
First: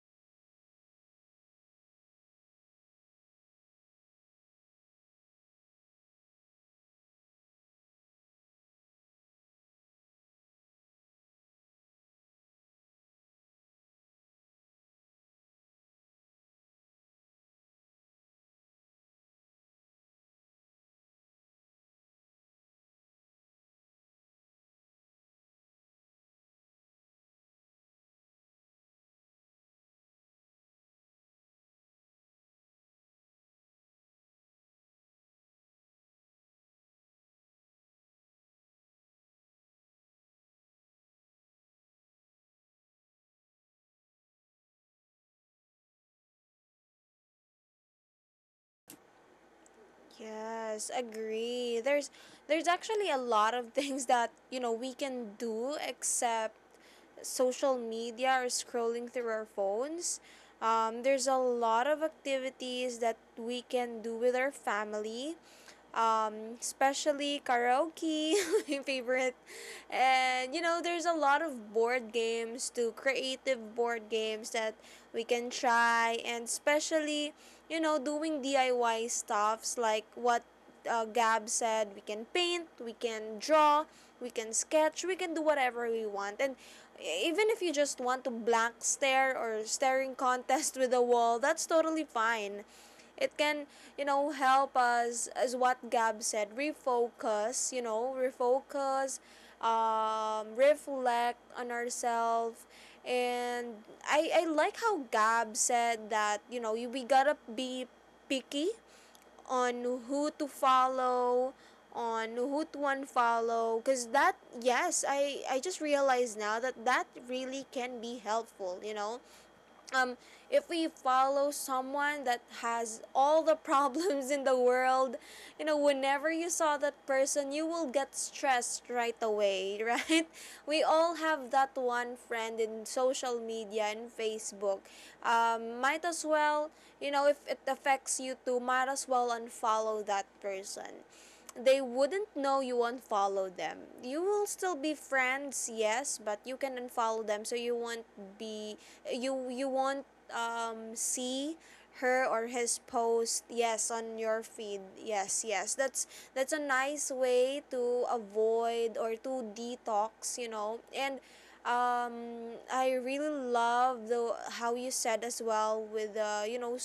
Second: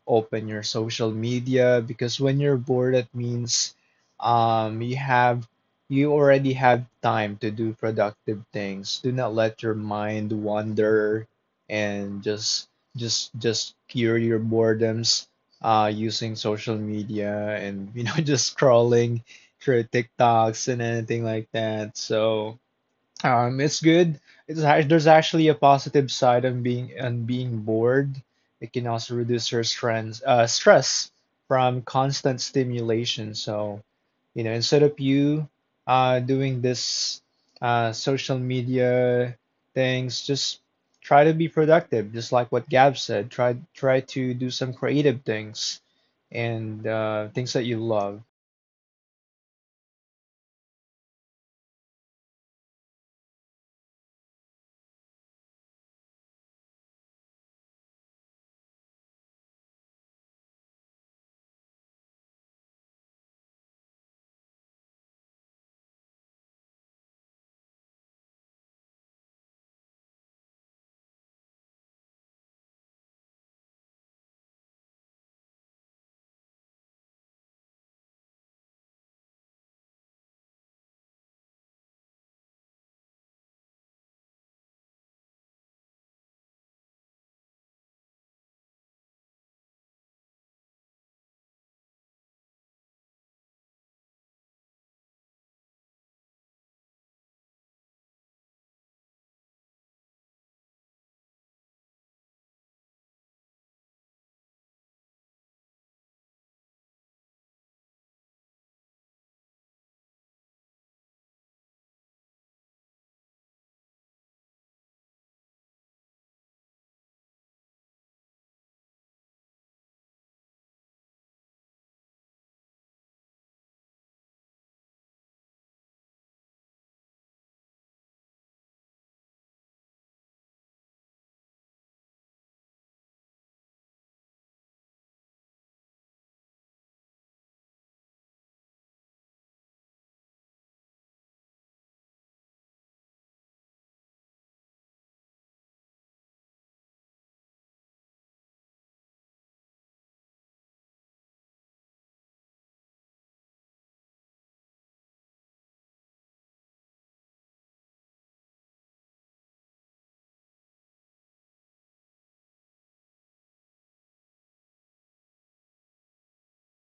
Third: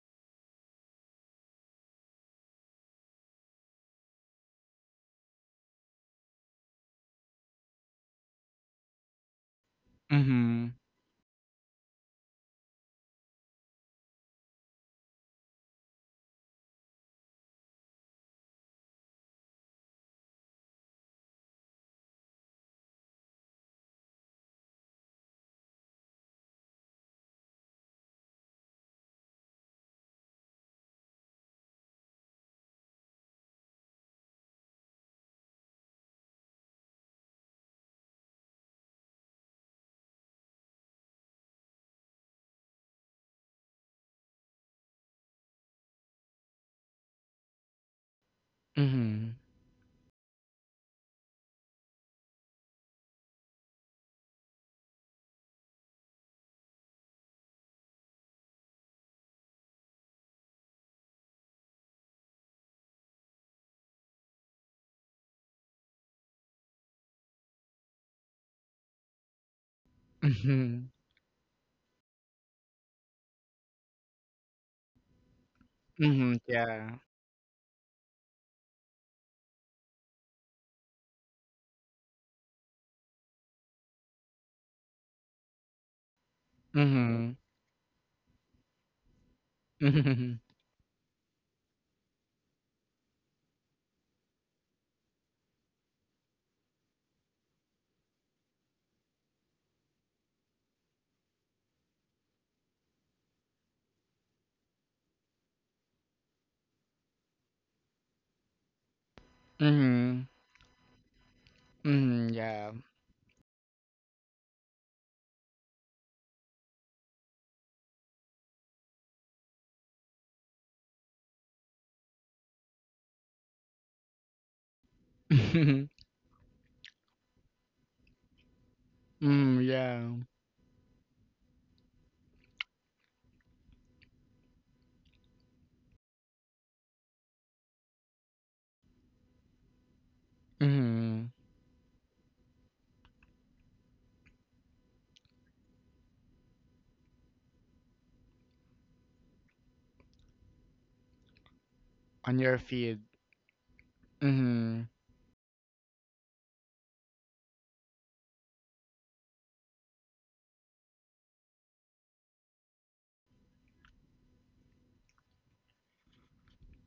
[SPEAKER 3] open your social media because when you're bored it means um you have you already have time to do productive things. Do not let your mind
[SPEAKER 2] Mhm.
[SPEAKER 3] wander and just cure your boredoms using social media, and you know just scrolling through TikToks and anything like that. So it's good. There's actually a positive side on being bored. It can also reduce your stress from constant stimulation. So you know, instead of you doing this social media things, just try to be productive. Just like what Gab said, try to do some creative things and things that you love.
[SPEAKER 2] Mhm.
[SPEAKER 1] Yes, agree. There's actually a lot of things that, you know, we can do except social media or scrolling through our phones. There's a lot of activities that we can do with our family, especially karaoke, my favorite. And you know,
[SPEAKER 2] Mhm.
[SPEAKER 1] there's a lot of board games, to creative board games that we can try,
[SPEAKER 2] Mhm.
[SPEAKER 1] and
[SPEAKER 2] Yeah.
[SPEAKER 1] especially, you know, doing DIY stuffs like what, Gab said. We can paint, we can draw, we can sketch, we can do whatever we want. And
[SPEAKER 2] Mhm.
[SPEAKER 1] even if you just want to blank stare, or staring
[SPEAKER 2] Mhm.
[SPEAKER 1] contest with a wall, that's totally fine. It can, you know, help us, as what Gab said, refocus. You know, refocus reflect on ourselves. And I like how Gab said that, you know, we gotta be picky on
[SPEAKER 2] Mhm.
[SPEAKER 1] who to follow,
[SPEAKER 2] Mhm.
[SPEAKER 1] on who
[SPEAKER 2] Yeah.
[SPEAKER 1] to unfollow, because that, yes, I just realized now that that really can be helpful, you know. Um, if we follow someone that has all the problems in the world, you know, whenever you saw that person, you will get stressed right
[SPEAKER 2] Mhm.
[SPEAKER 1] away,
[SPEAKER 2] Yeah.
[SPEAKER 1] right? We all have that one friend in social media and Facebook. Might as well, you know, if it affects you too, might as well unfollow that person.
[SPEAKER 2] Mhm.
[SPEAKER 1] They wouldn't know you unfollow them. You will still be friends, yes, but you can unfollow them so you won't be you won't see her
[SPEAKER 2] On
[SPEAKER 1] or
[SPEAKER 2] your
[SPEAKER 1] his
[SPEAKER 2] feed.
[SPEAKER 1] post. Yes, on your feed.
[SPEAKER 2] Mhm.
[SPEAKER 1] Yes, yes, that's a nice way to avoid or to detox, and I really love the how you said as well with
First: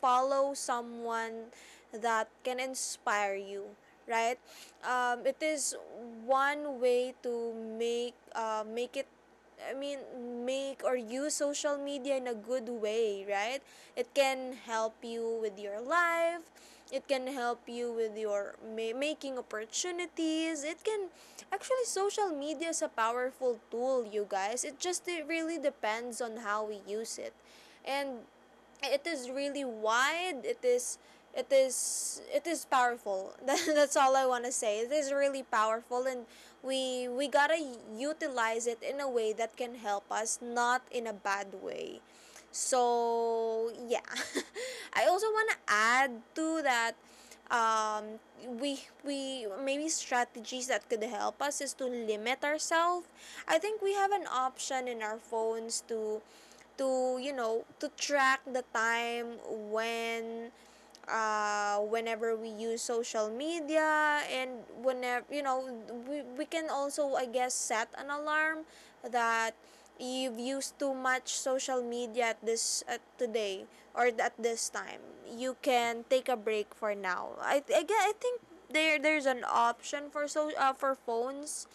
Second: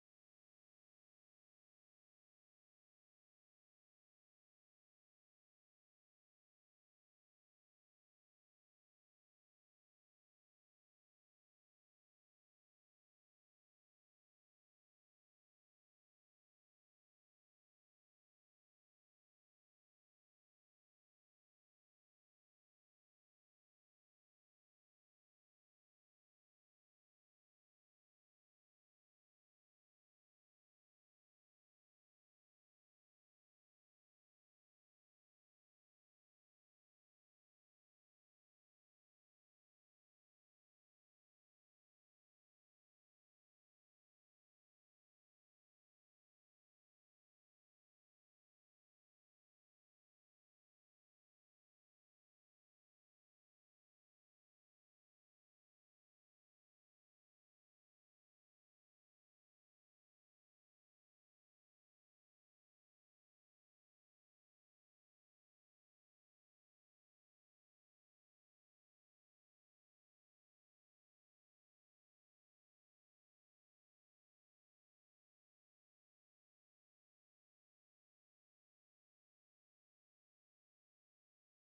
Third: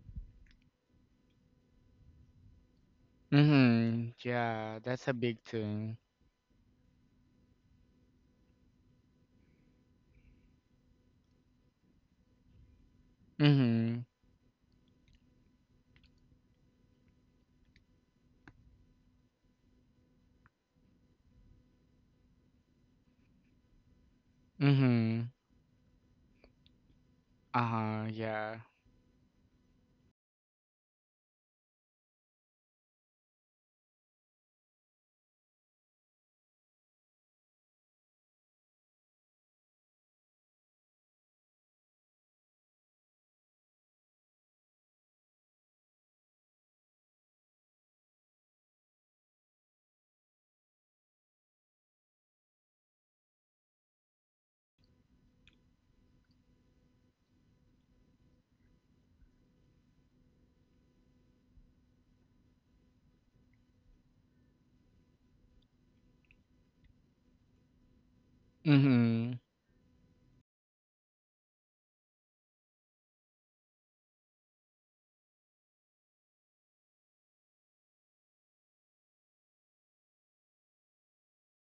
[SPEAKER 1] follow someone that can inspire you,
[SPEAKER 2] Mhm.
[SPEAKER 1] right?
[SPEAKER 2] Yeah. That's a
[SPEAKER 1] It
[SPEAKER 2] big
[SPEAKER 1] is
[SPEAKER 2] thing.
[SPEAKER 1] one way to make make it, I mean, make or use social media in a good way, right?
[SPEAKER 2] Mhm.
[SPEAKER 1] It can help you with your life. It can help you with your making opportunities. It can actually, social media is a powerful tool, you guys. It
[SPEAKER 2] Mhm.
[SPEAKER 1] really depends on how we use it.
[SPEAKER 2] Uh-huh.
[SPEAKER 1] And
[SPEAKER 2] Yeah.
[SPEAKER 1] it is really wide, it is powerful. that's all I want to say. It is really powerful, and we gotta utilize it in a way that can help us, not in a bad way. So yeah. I also want to add to that. um, we maybe strategies that could help us is to limit ourselves. I think we have an option in our phones to to track the time when, whenever we use social media. And whenever you know we can also, I guess, set an alarm
[SPEAKER 2] Mhm.
[SPEAKER 1] that you've used too much social media at this at today or at this time. You can take a break for now. I think there's an option for so, for phones,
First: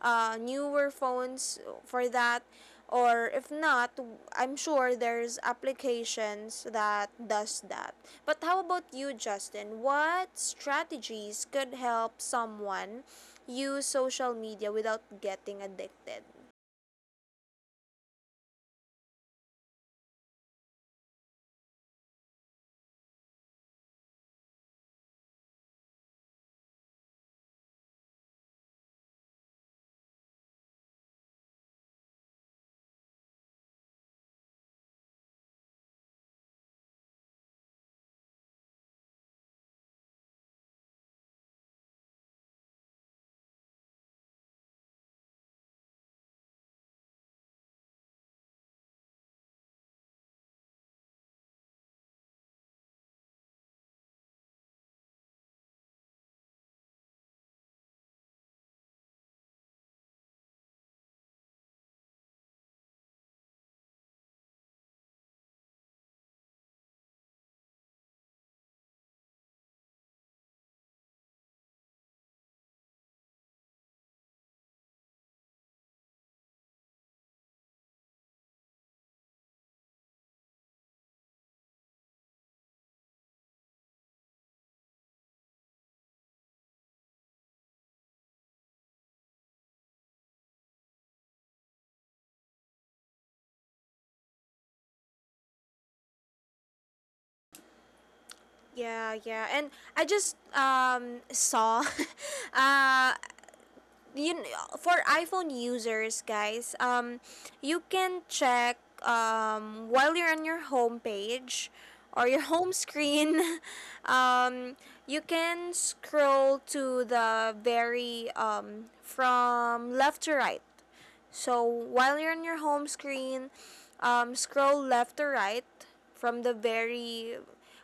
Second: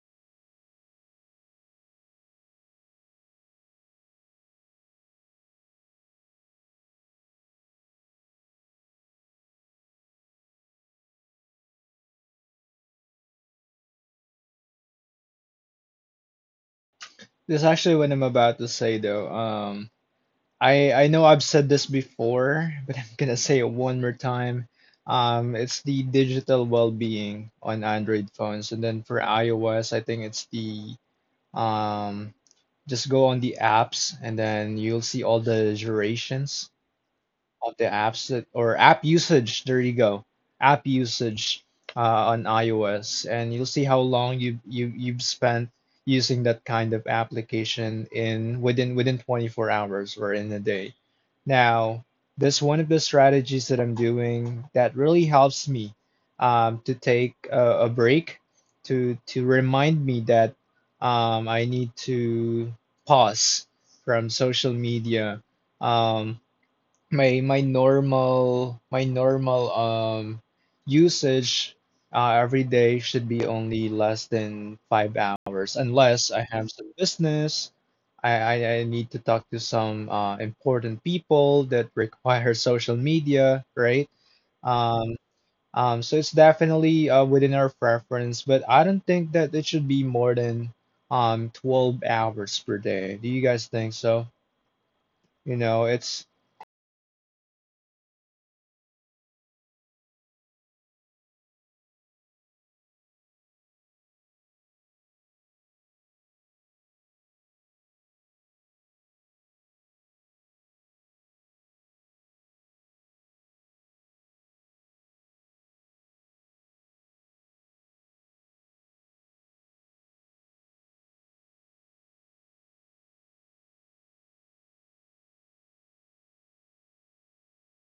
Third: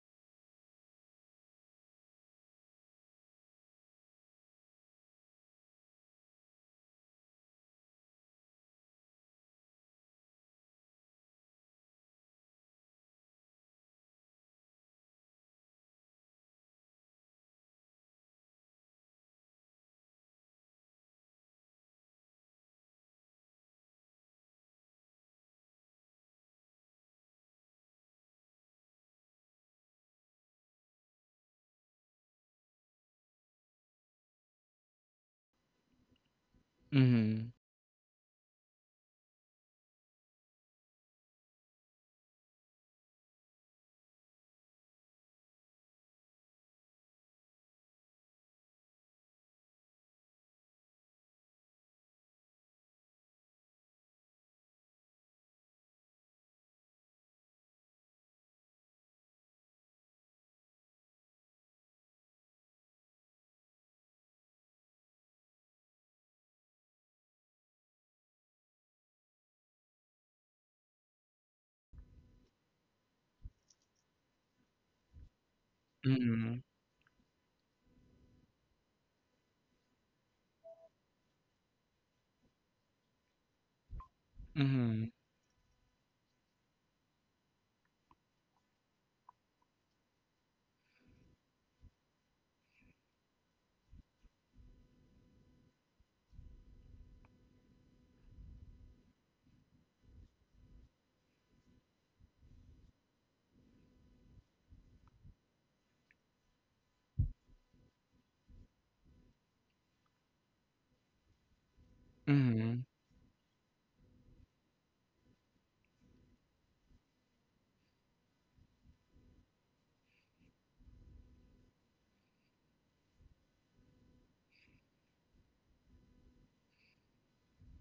[SPEAKER 1] newer phones, for that. Or if not, I'm sure there's applications that does that. But how about you, Justin? What strategies could help someone use social media without getting addicted?
[SPEAKER 3] This is actually what I'm about to say though. I know I've said this before, but I'm gonna say it one more time. It's the digital well-being on Android phones, and then for iOS, I think it's the um, just go on the apps, and then you'll see all the durations
[SPEAKER 2] Mhm.
[SPEAKER 3] of the apps that or app usage. There you go, app usage on iOS, and you'll see how long you've spent using that kind of application in within 24 hours or in a day. Now, this one of the strategies that I'm doing that really helps me to take a break to remind me that I need to pause from social media. Um, my normal usage every day should be only less than 5 hours unless I
[SPEAKER 2] Mhm.
[SPEAKER 3] have some business. I, I, I need to talk to some important people that require social media, right?
[SPEAKER 2] Mhm.
[SPEAKER 3] Um, so it's definitely within our preference, but I don't think that it should be more than 12 hours per day. Do you guys think so? You know, it's
[SPEAKER 1] Yeah, yeah, and I just saw uh for iPhone users, guys, you can check while you're on your home page or your home
[SPEAKER 2] Mhm.
[SPEAKER 1] screen. um, you can scroll to the very from left to right. So while you're on your home screen, scroll left to right from the very,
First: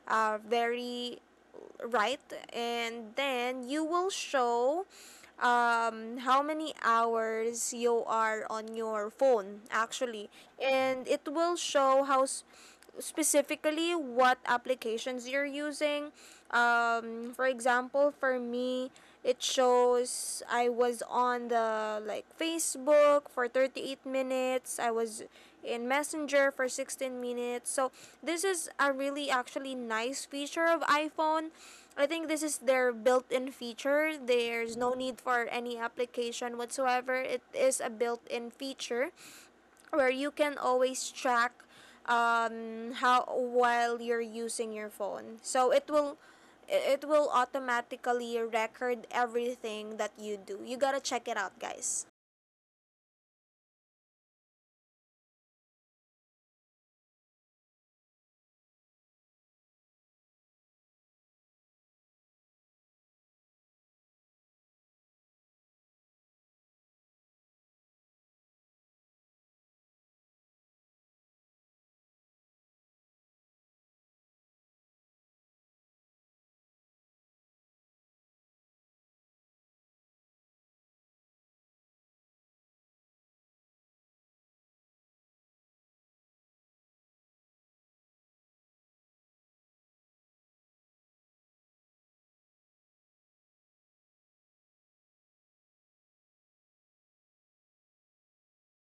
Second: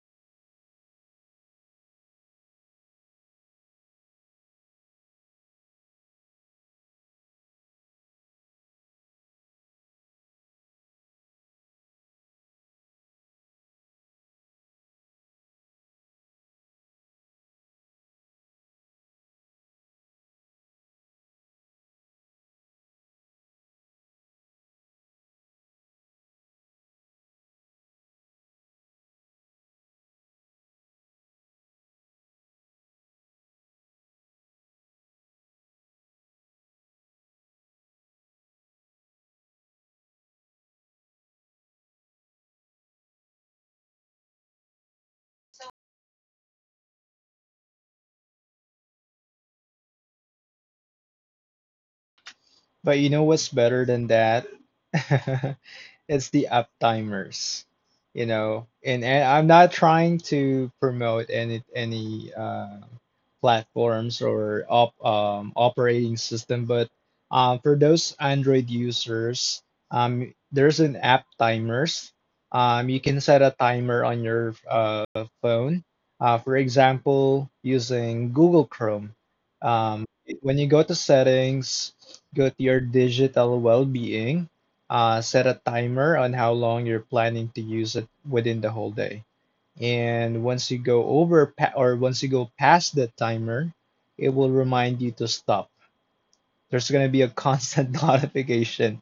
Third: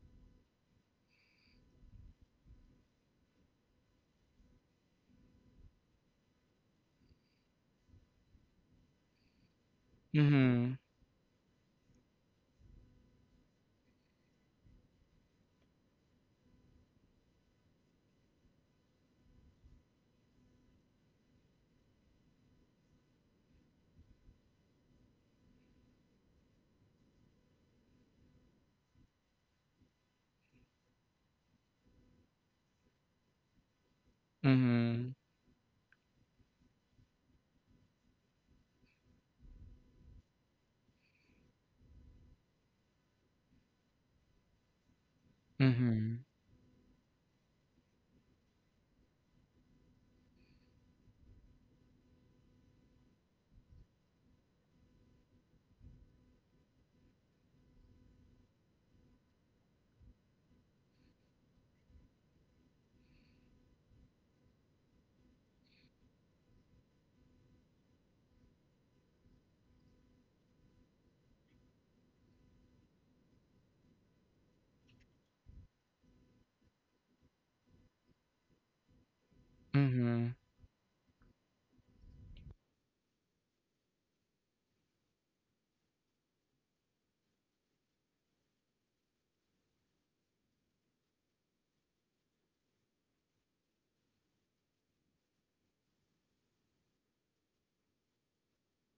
[SPEAKER 1] very right, and then you will show how many hours you are on your phone, actually,
[SPEAKER 2] Mhm.
[SPEAKER 1] and it will show how specifically what applications you're using. For example, for me, it shows I was on the like Facebook for 38 minutes. I was in Messenger for 16 minutes. So this is a really actually nice feature of iPhone. I think this is their built-in feature. There's no
[SPEAKER 2] Mhm.
[SPEAKER 1] need for any application whatsoever. It is a built-in feature where you can always track how while you're using your phone. So it will
[SPEAKER 2] Mhm.
[SPEAKER 1] it will automatically record everything that you do. You gotta check it out, guys.
[SPEAKER 3] But you know what's better than that? It's the app timers, you know. And I'm not trying to promote any platforms or operating system. But for those Android users, there's an app timers. You can set a timer on your phone. For example, using Google Chrome. Um,
[SPEAKER 2] Mhm.
[SPEAKER 3] when you go to settings, go to your digital well-being. Set a timer on how long you're planning to use it within the whole day, and once you go over pa- or once you go past the timer, it will remind you to stop. There's going to be a constant notification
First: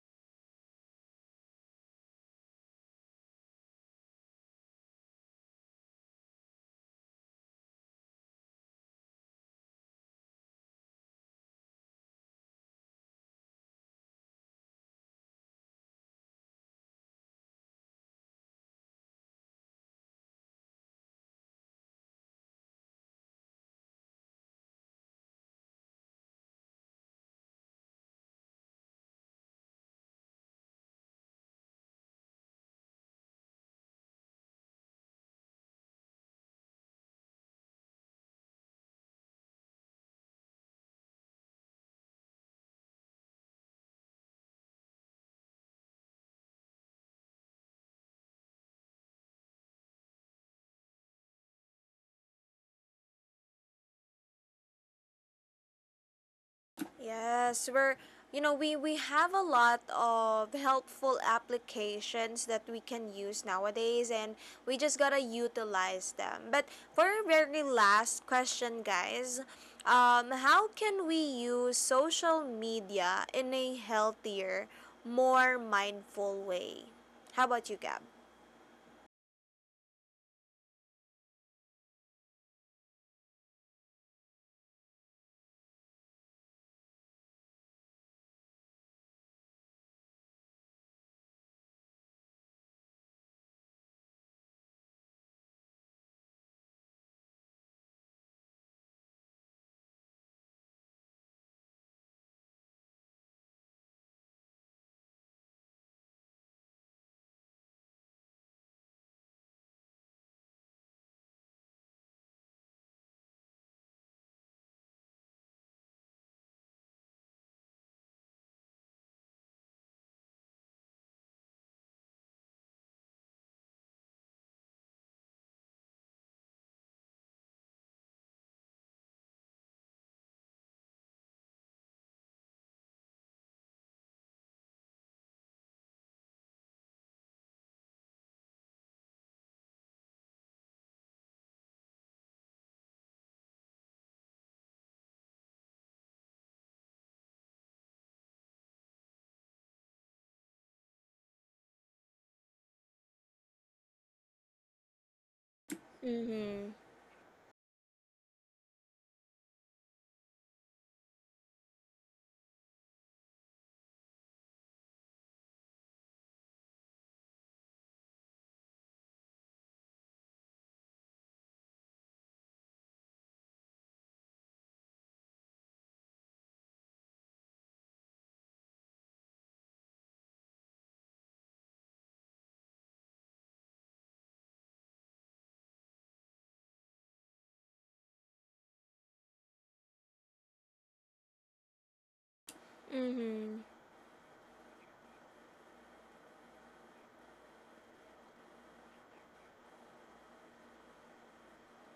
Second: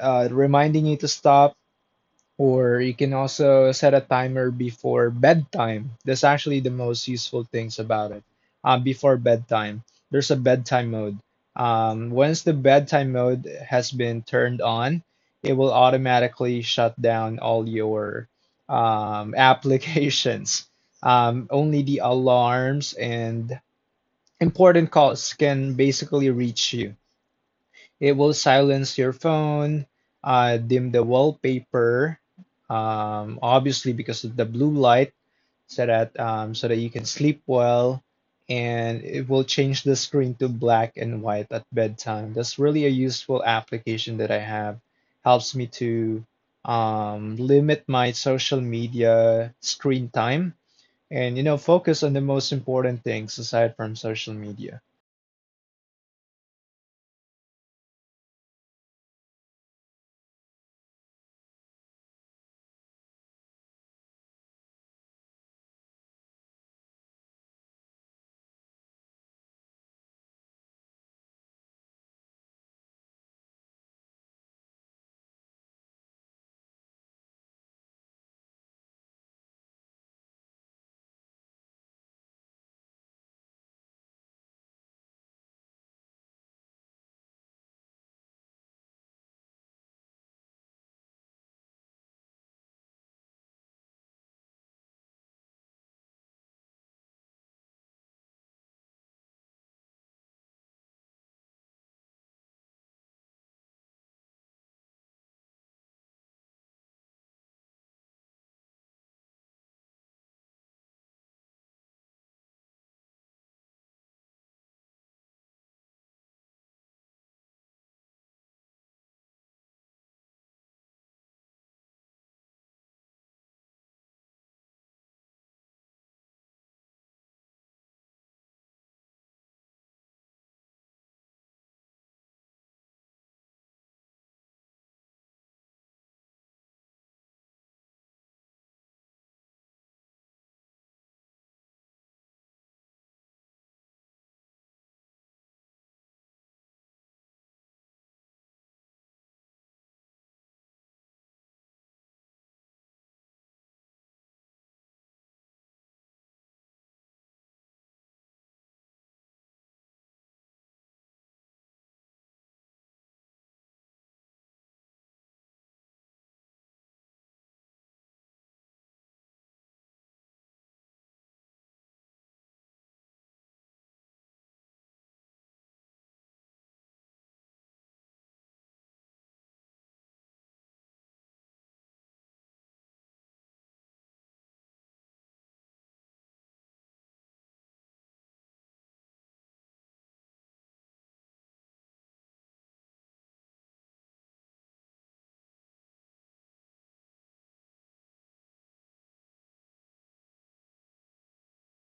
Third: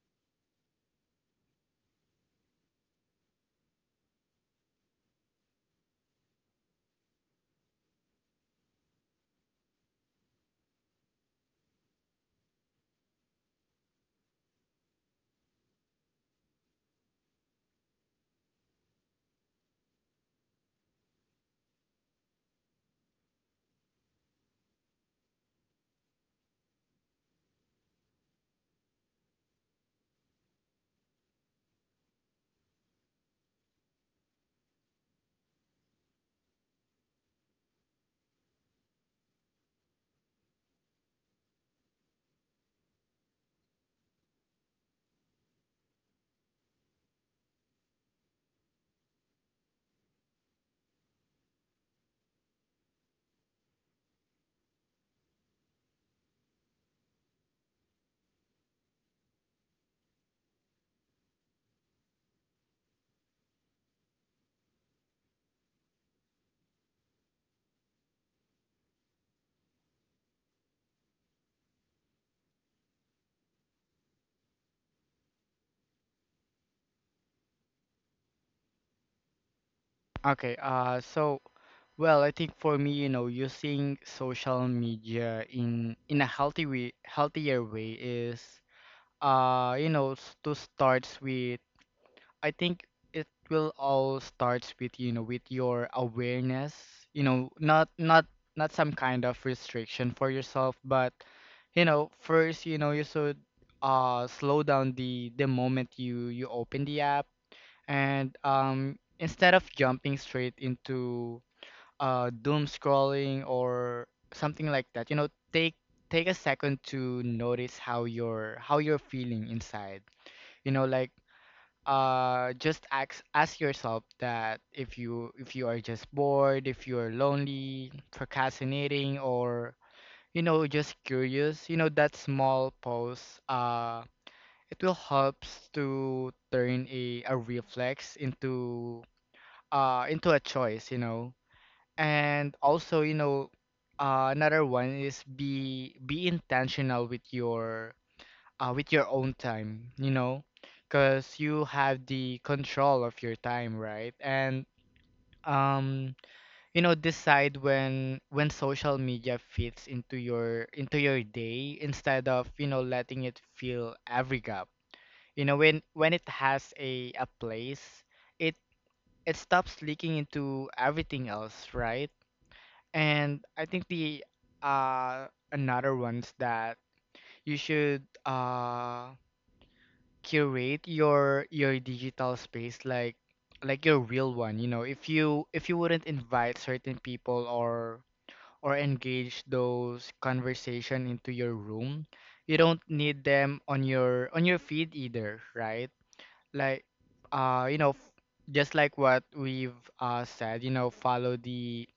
[SPEAKER 3] reminding you to stop, or you can also set a timer before bedtime. That's actually the most useful things about it. Before bedtime, there's a bedtime mode. Once the bedtime mode has been turned on, it will automatically shut down all your applications. Only the alarms and important calls can basically reach you. It will silence your phone, dim the wallpaper, obviously because of the blue light, so that you can sleep well, and it will change the screen to black and white at bedtime. That's really a useful application that I have. Helps me to limit my social media screen time and you know focus on the most important things aside from social media.
[SPEAKER 1] Yes, we're, you know, we have a lot of helpful applications that we can use nowadays, and we just got to utilize them. But for our very last question, guys, how can we use social media in a healthier, more mindful way? How about you, Gab?
[SPEAKER 2] Okay, so well, I think for me, you know, using social media in a healthy way, healthier way is, you know, to starts with. I think it will all starts with you know with your awareness. You know, not not not some kind of restriction for yourself, but you know, first, you know, you should slow down the moment you open the app. And instead of jumping straight into doom scrolling or something like that, you know, take take a second to notice how you're feeling inside, you know, like just ask yourself that if you, if you are just bored, if you're lonely, procrastinating, or you know, just curious. You know that small pause it will helps to turn a reflex into a choice, you know. And also you know, another one is be intentional with your own time, you know, because you have the control of your time, right? And um
[SPEAKER 1] Mhm.
[SPEAKER 2] you know, decide when social media fits into your day, instead of you know letting it fill every gap. You know, when it has a place, it it stops leaking into everything else, right? And I think the uh another ones, that you should curate your digital space, like your real one, you know. If you, if you wouldn't invite certain people or engage those conversation into your room, you don't need them
[SPEAKER 1] Mhm.
[SPEAKER 2] on your feed either, right? Like you know, just like what we've said, you know, follow the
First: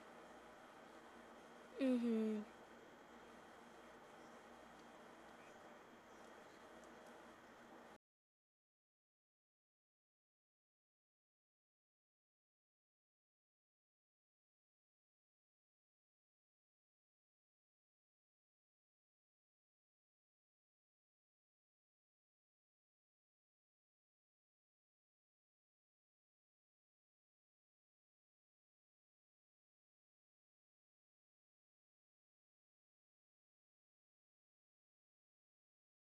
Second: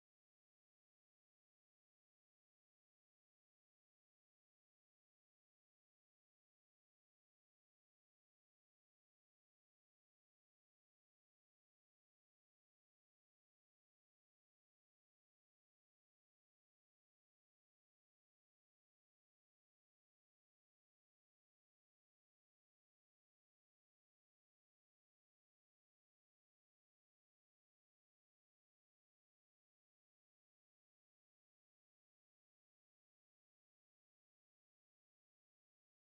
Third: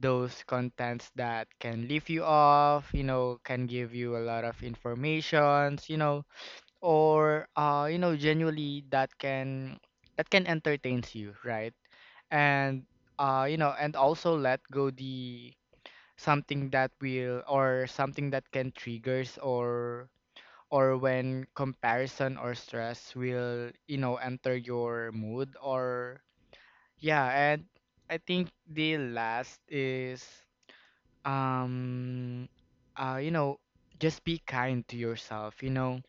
[SPEAKER 2] those contents that can leave you
[SPEAKER 1] Mhm.
[SPEAKER 2] off, you know, can give you a lot of informations, you know, or you know, genuinely that can entertains you, right? And you know, and also let go the something that will or something that can triggers or when comparison or stress will, you know, enter your mood or yeah. And I think the last is um you know, just be kind to yourself, you know.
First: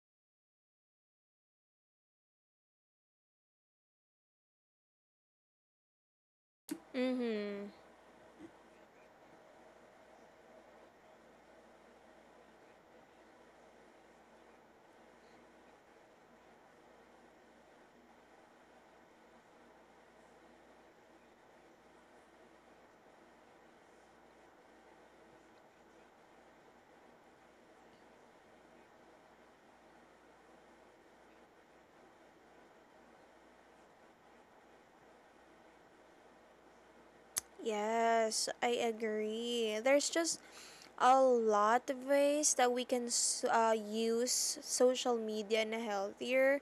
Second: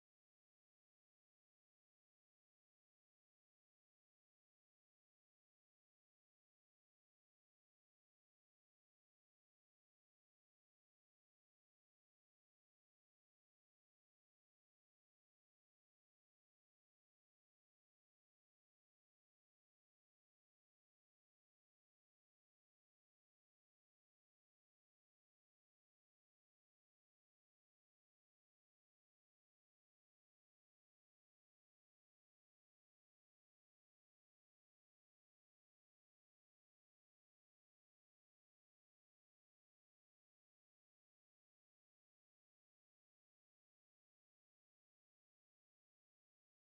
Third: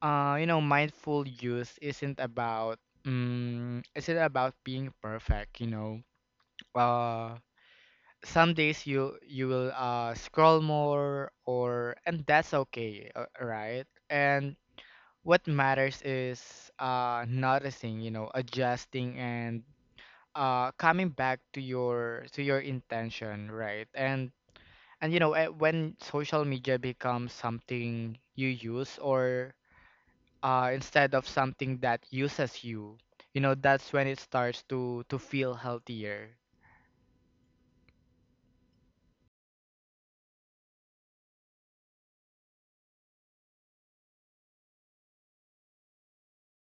[SPEAKER 2] Uh, you know, mindful use isn't about being perfect, you know. Uh,
[SPEAKER 1] Mhm.
[SPEAKER 2] some days you you will scroll more or and that's okay, right. And what matters is noticing, you know, adjusting and coming back to your intention, right? And you know, when social media becomes something you use or instead of something that uses you, you know, that's when it starts to feel healthier.
[SPEAKER 1] Yes, I agree. There's just a lot of ways that we can use social media in a healthier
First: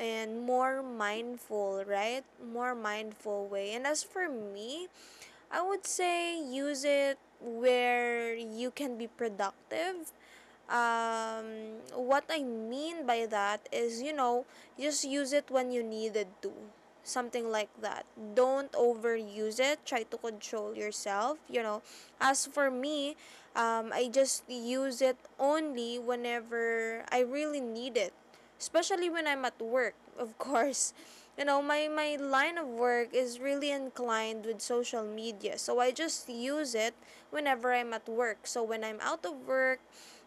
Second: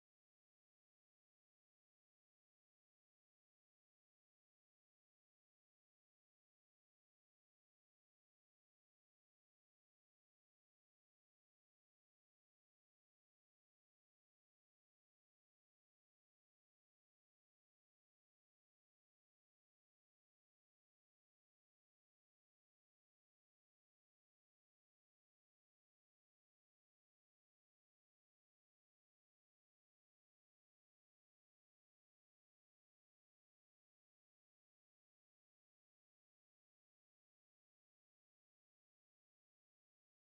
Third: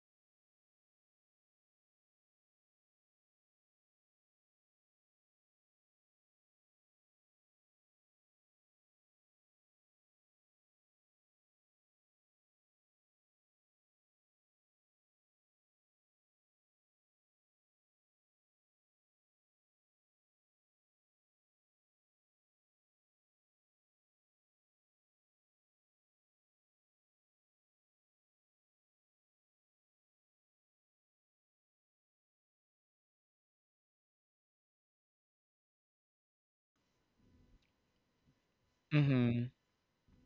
[SPEAKER 1] and more mindful, right? More mindful way. And as for me, I would say use it where you can be productive. Um, what I mean by that is, you know, just use it when you needed to. Something like that. Don't overuse it. Try to control yourself, you know. As for me, I just use it only whenever I really need it. Especially when I'm at work, of course. you know, my line of work is really inclined with social media, so I just use it whenever I'm at work. So when I'm out of
[SPEAKER 2] Mm-hmm.
[SPEAKER 1] work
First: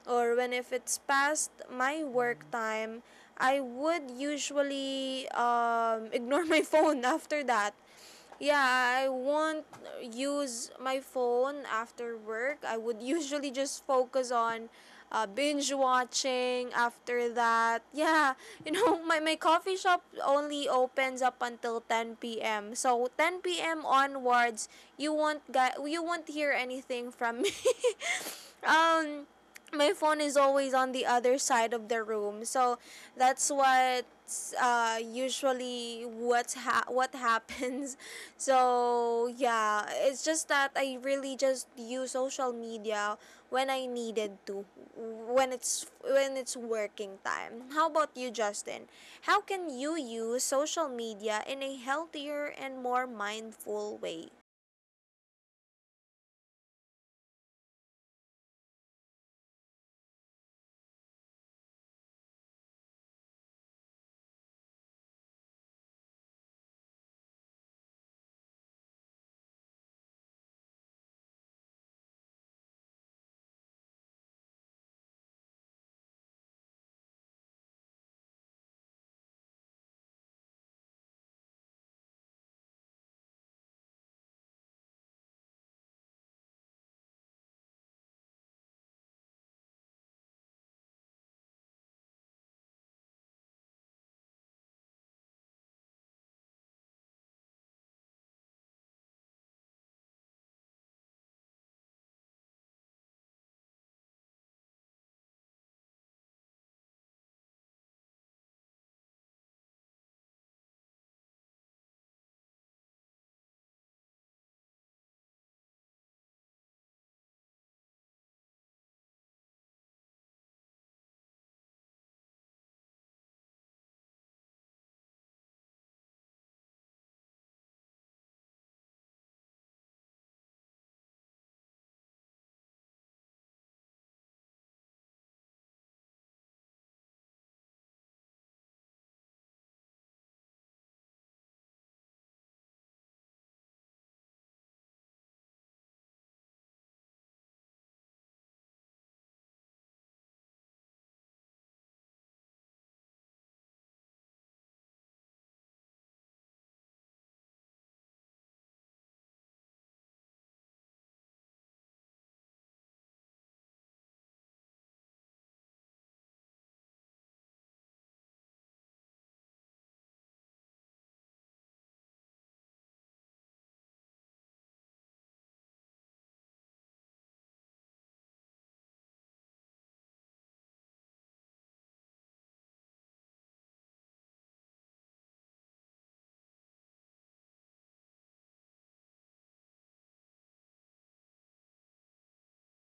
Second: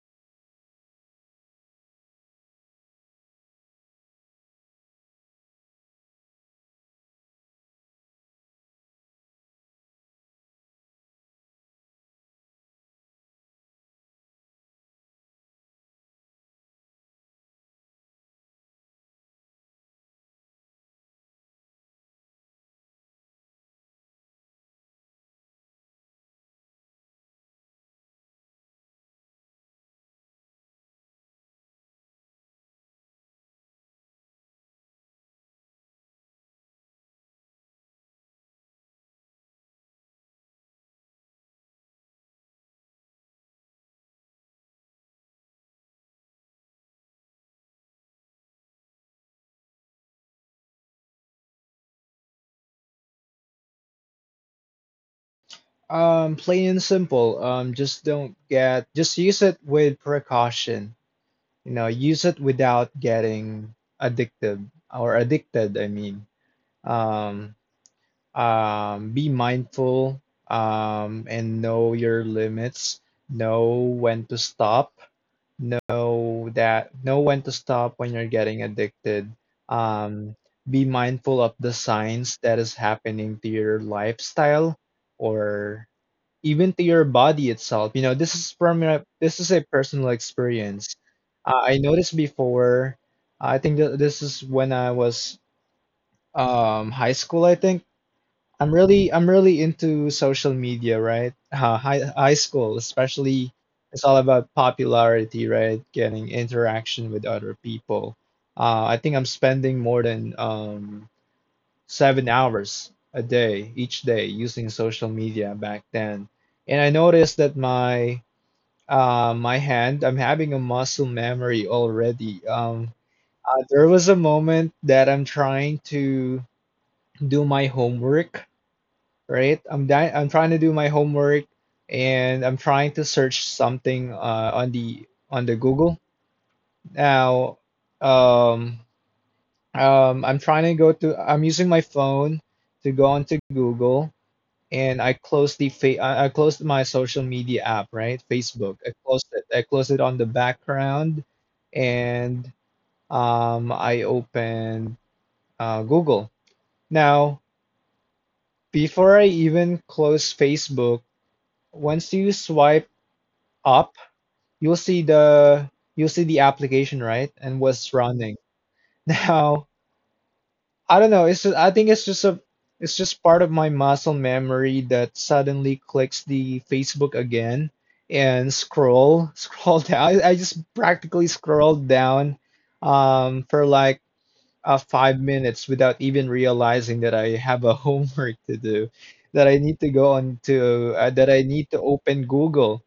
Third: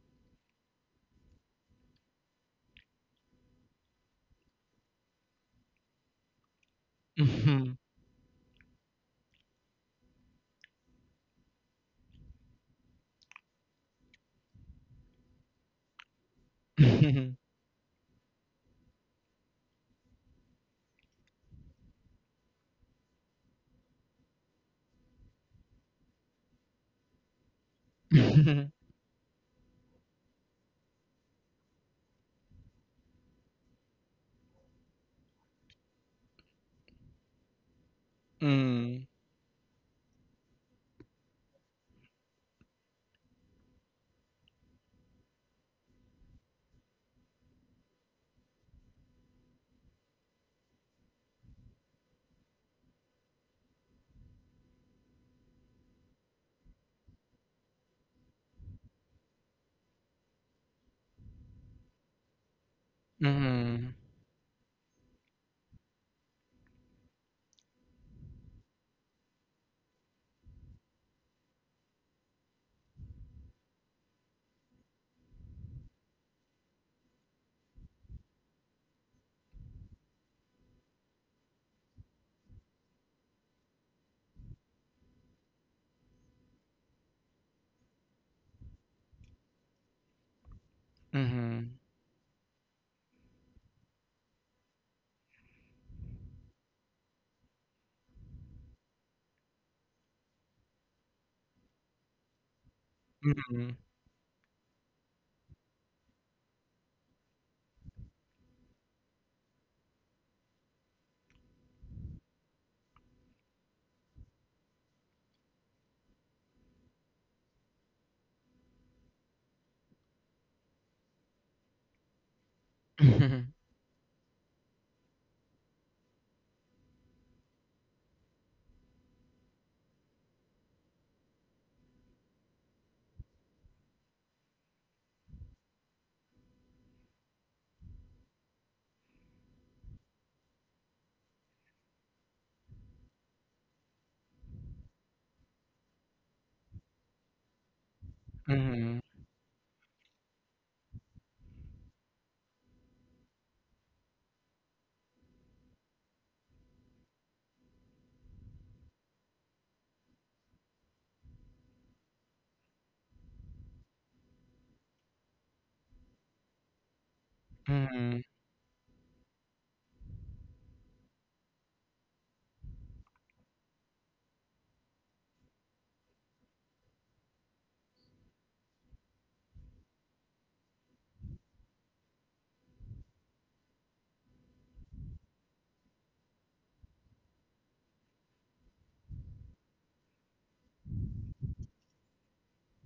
[SPEAKER 1] or when, if it's past my work time, I would usually ignore my phone after
[SPEAKER 2] Mm-hmm.
[SPEAKER 1] that. Yeah, I won't use my phone after work. I would usually just focus on binge watching after that. Yeah, you know, my coffee shop only opens up until 10 p.m. So 10 p.m. onwards, you won't, you won't hear anything from me. um, my phone is always on the other side of the room. So that's what, usually what's what happens.
[SPEAKER 2] Mm-hmm.
[SPEAKER 1] so yeah, it's just that I really just use social media when I needed to, when it's working time. How about you, Justin? How can you use social media in a healthier and more mindful way?
[SPEAKER 3] Plain and simple. Just don't get, Just use it with precaution. You know, use it without getting
[SPEAKER 2] Mm-hmm.
[SPEAKER 3] addicted or addicted, I mean. Um, be mindful, and know your limits. Know when to stop. Know when to stop when you're getting addicted. Um, be mindful of the signs that is happening to your lifestyle or even to your body itself. You know, this is from a, this is a personal experience. I
[SPEAKER 2] Mm-hmm.
[SPEAKER 3] noticed before. I think that this is when I was high school. I think I'm really into social media, right? Uh, high school, especially,
[SPEAKER 2] Mm-hmm.
[SPEAKER 3] it's all about popularity, right? Getting interaction with other people. I think I'm spending more than 7 hours a day each day using social media back then, and I noticed that my my hand, I'm having a muscle memory already. There was a moment that I'm trying to do my homework, right, I'm trying to do my homework and I'm trying to search something on the Google. Now um I'm trying to go to I'm using my phone to go onto Google, and I closed the I closed my social media app, right? Facebook. I
[SPEAKER 2] Mm-hmm.
[SPEAKER 3] closed it. I closed it on the background, and I opened Google. Now, before I even close Facebook, once you swipe up, you'll see the you'll see the application, right? And what's
[SPEAKER 2] Mm-hmm.
[SPEAKER 3] running. Now, I don't know. It's just, I think it's just a it's just part of my muscle memory that suddenly clicks the Facebook again and scroll scroll down. I just practically scrolled down for like 5 minutes without even realizing that I have a homework to do, that I need to go on to that I need to open Google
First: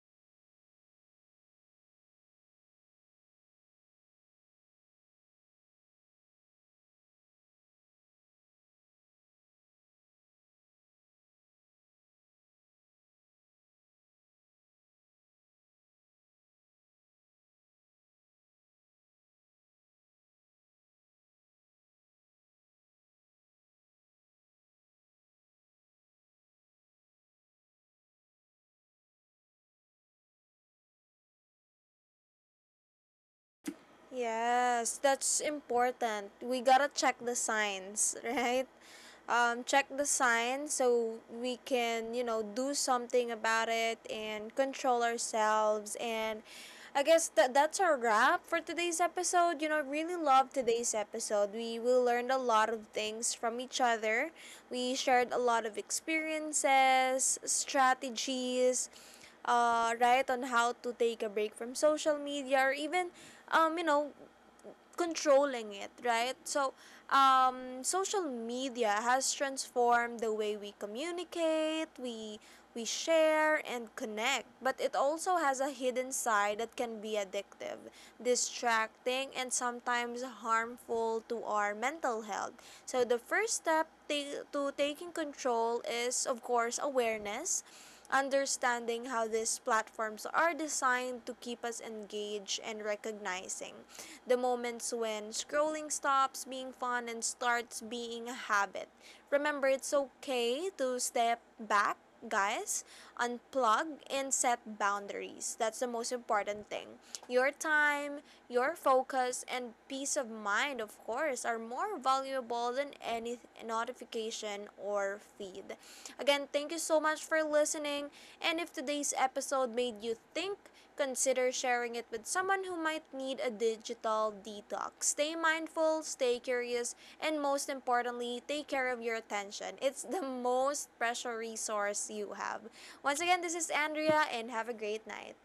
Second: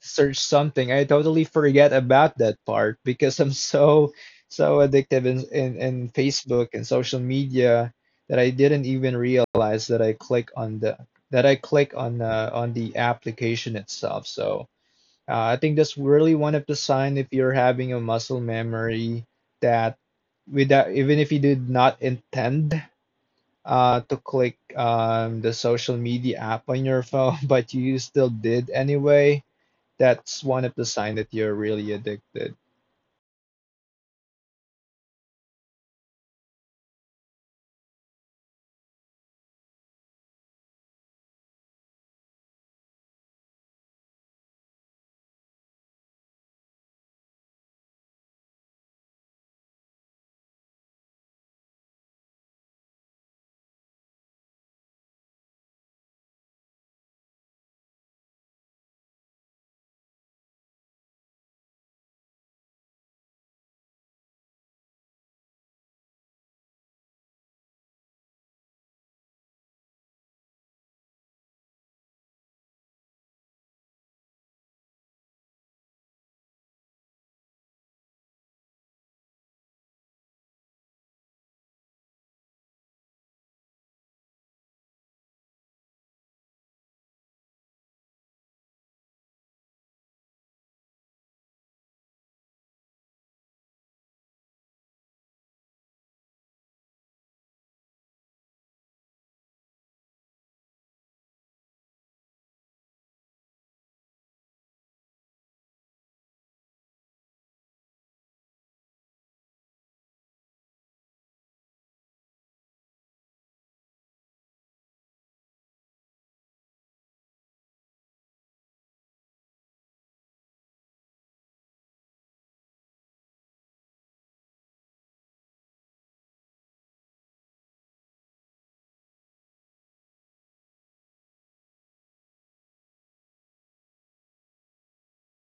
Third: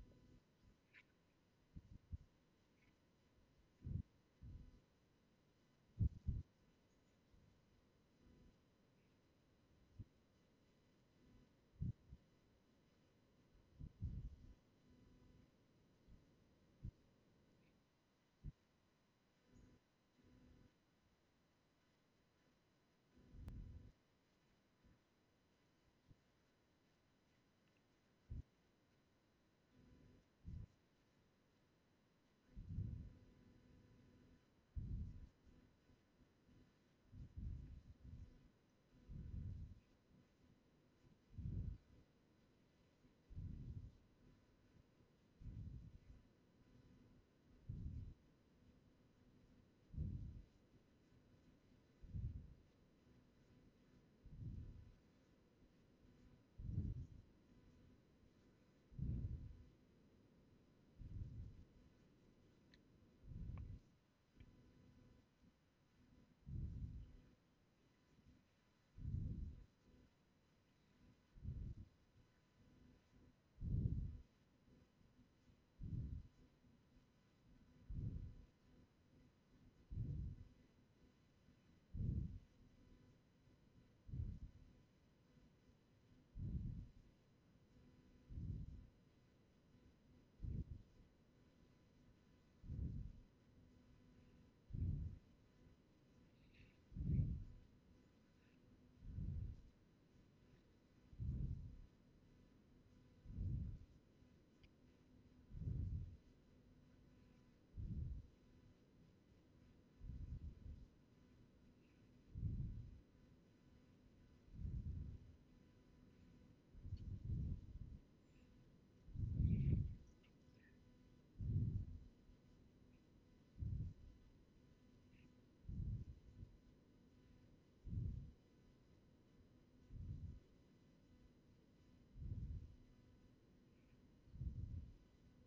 [SPEAKER 3] search something. I totally forget about that part because I'm so so addictive in Facebook and social media that I didn't even realize that I click on the that I click on the application itself. So I think that's really one of the sign if you're having a muscle memory that without even if you did not intend to click the social media app on your phone, but you still did anyway, that's one of the signs that you're really addicted.
[SPEAKER 1] Yes, that's important. We gotta check the signs, right? Check the signs so we can, you know, do something about it and control ourselves. And I guess that's our wrap for today's episode. You know, I really love today's episode. We learned a lot of things from each other. We shared a lot of experiences, strategies, right, on how to take a break from social media or even, um, you know controlling it, right? So, social media has transformed the way we communicate, we share and connect, but it also has a hidden side that can be addictive, distracting, and sometimes harmful to our mental health. So, the first step to taking control is, of course, awareness, understanding how these platforms are designed to keep us engaged and recognizing the moments when scrolling stops being fun and starts being a habit. Remember, it's okay to step back, guys, unplug, and set boundaries. That's the most important thing. Your time, your focus, and peace of mind, of course, are more valuable than any notification or feed. Again, thank you so much for listening. And if today's episode made you think, consider sharing it with someone who might need a digital detox. Stay mindful, stay curious, and most importantly, take care of your attention. It's the most precious resource you have. Once again, this is Andrea, and have a great night.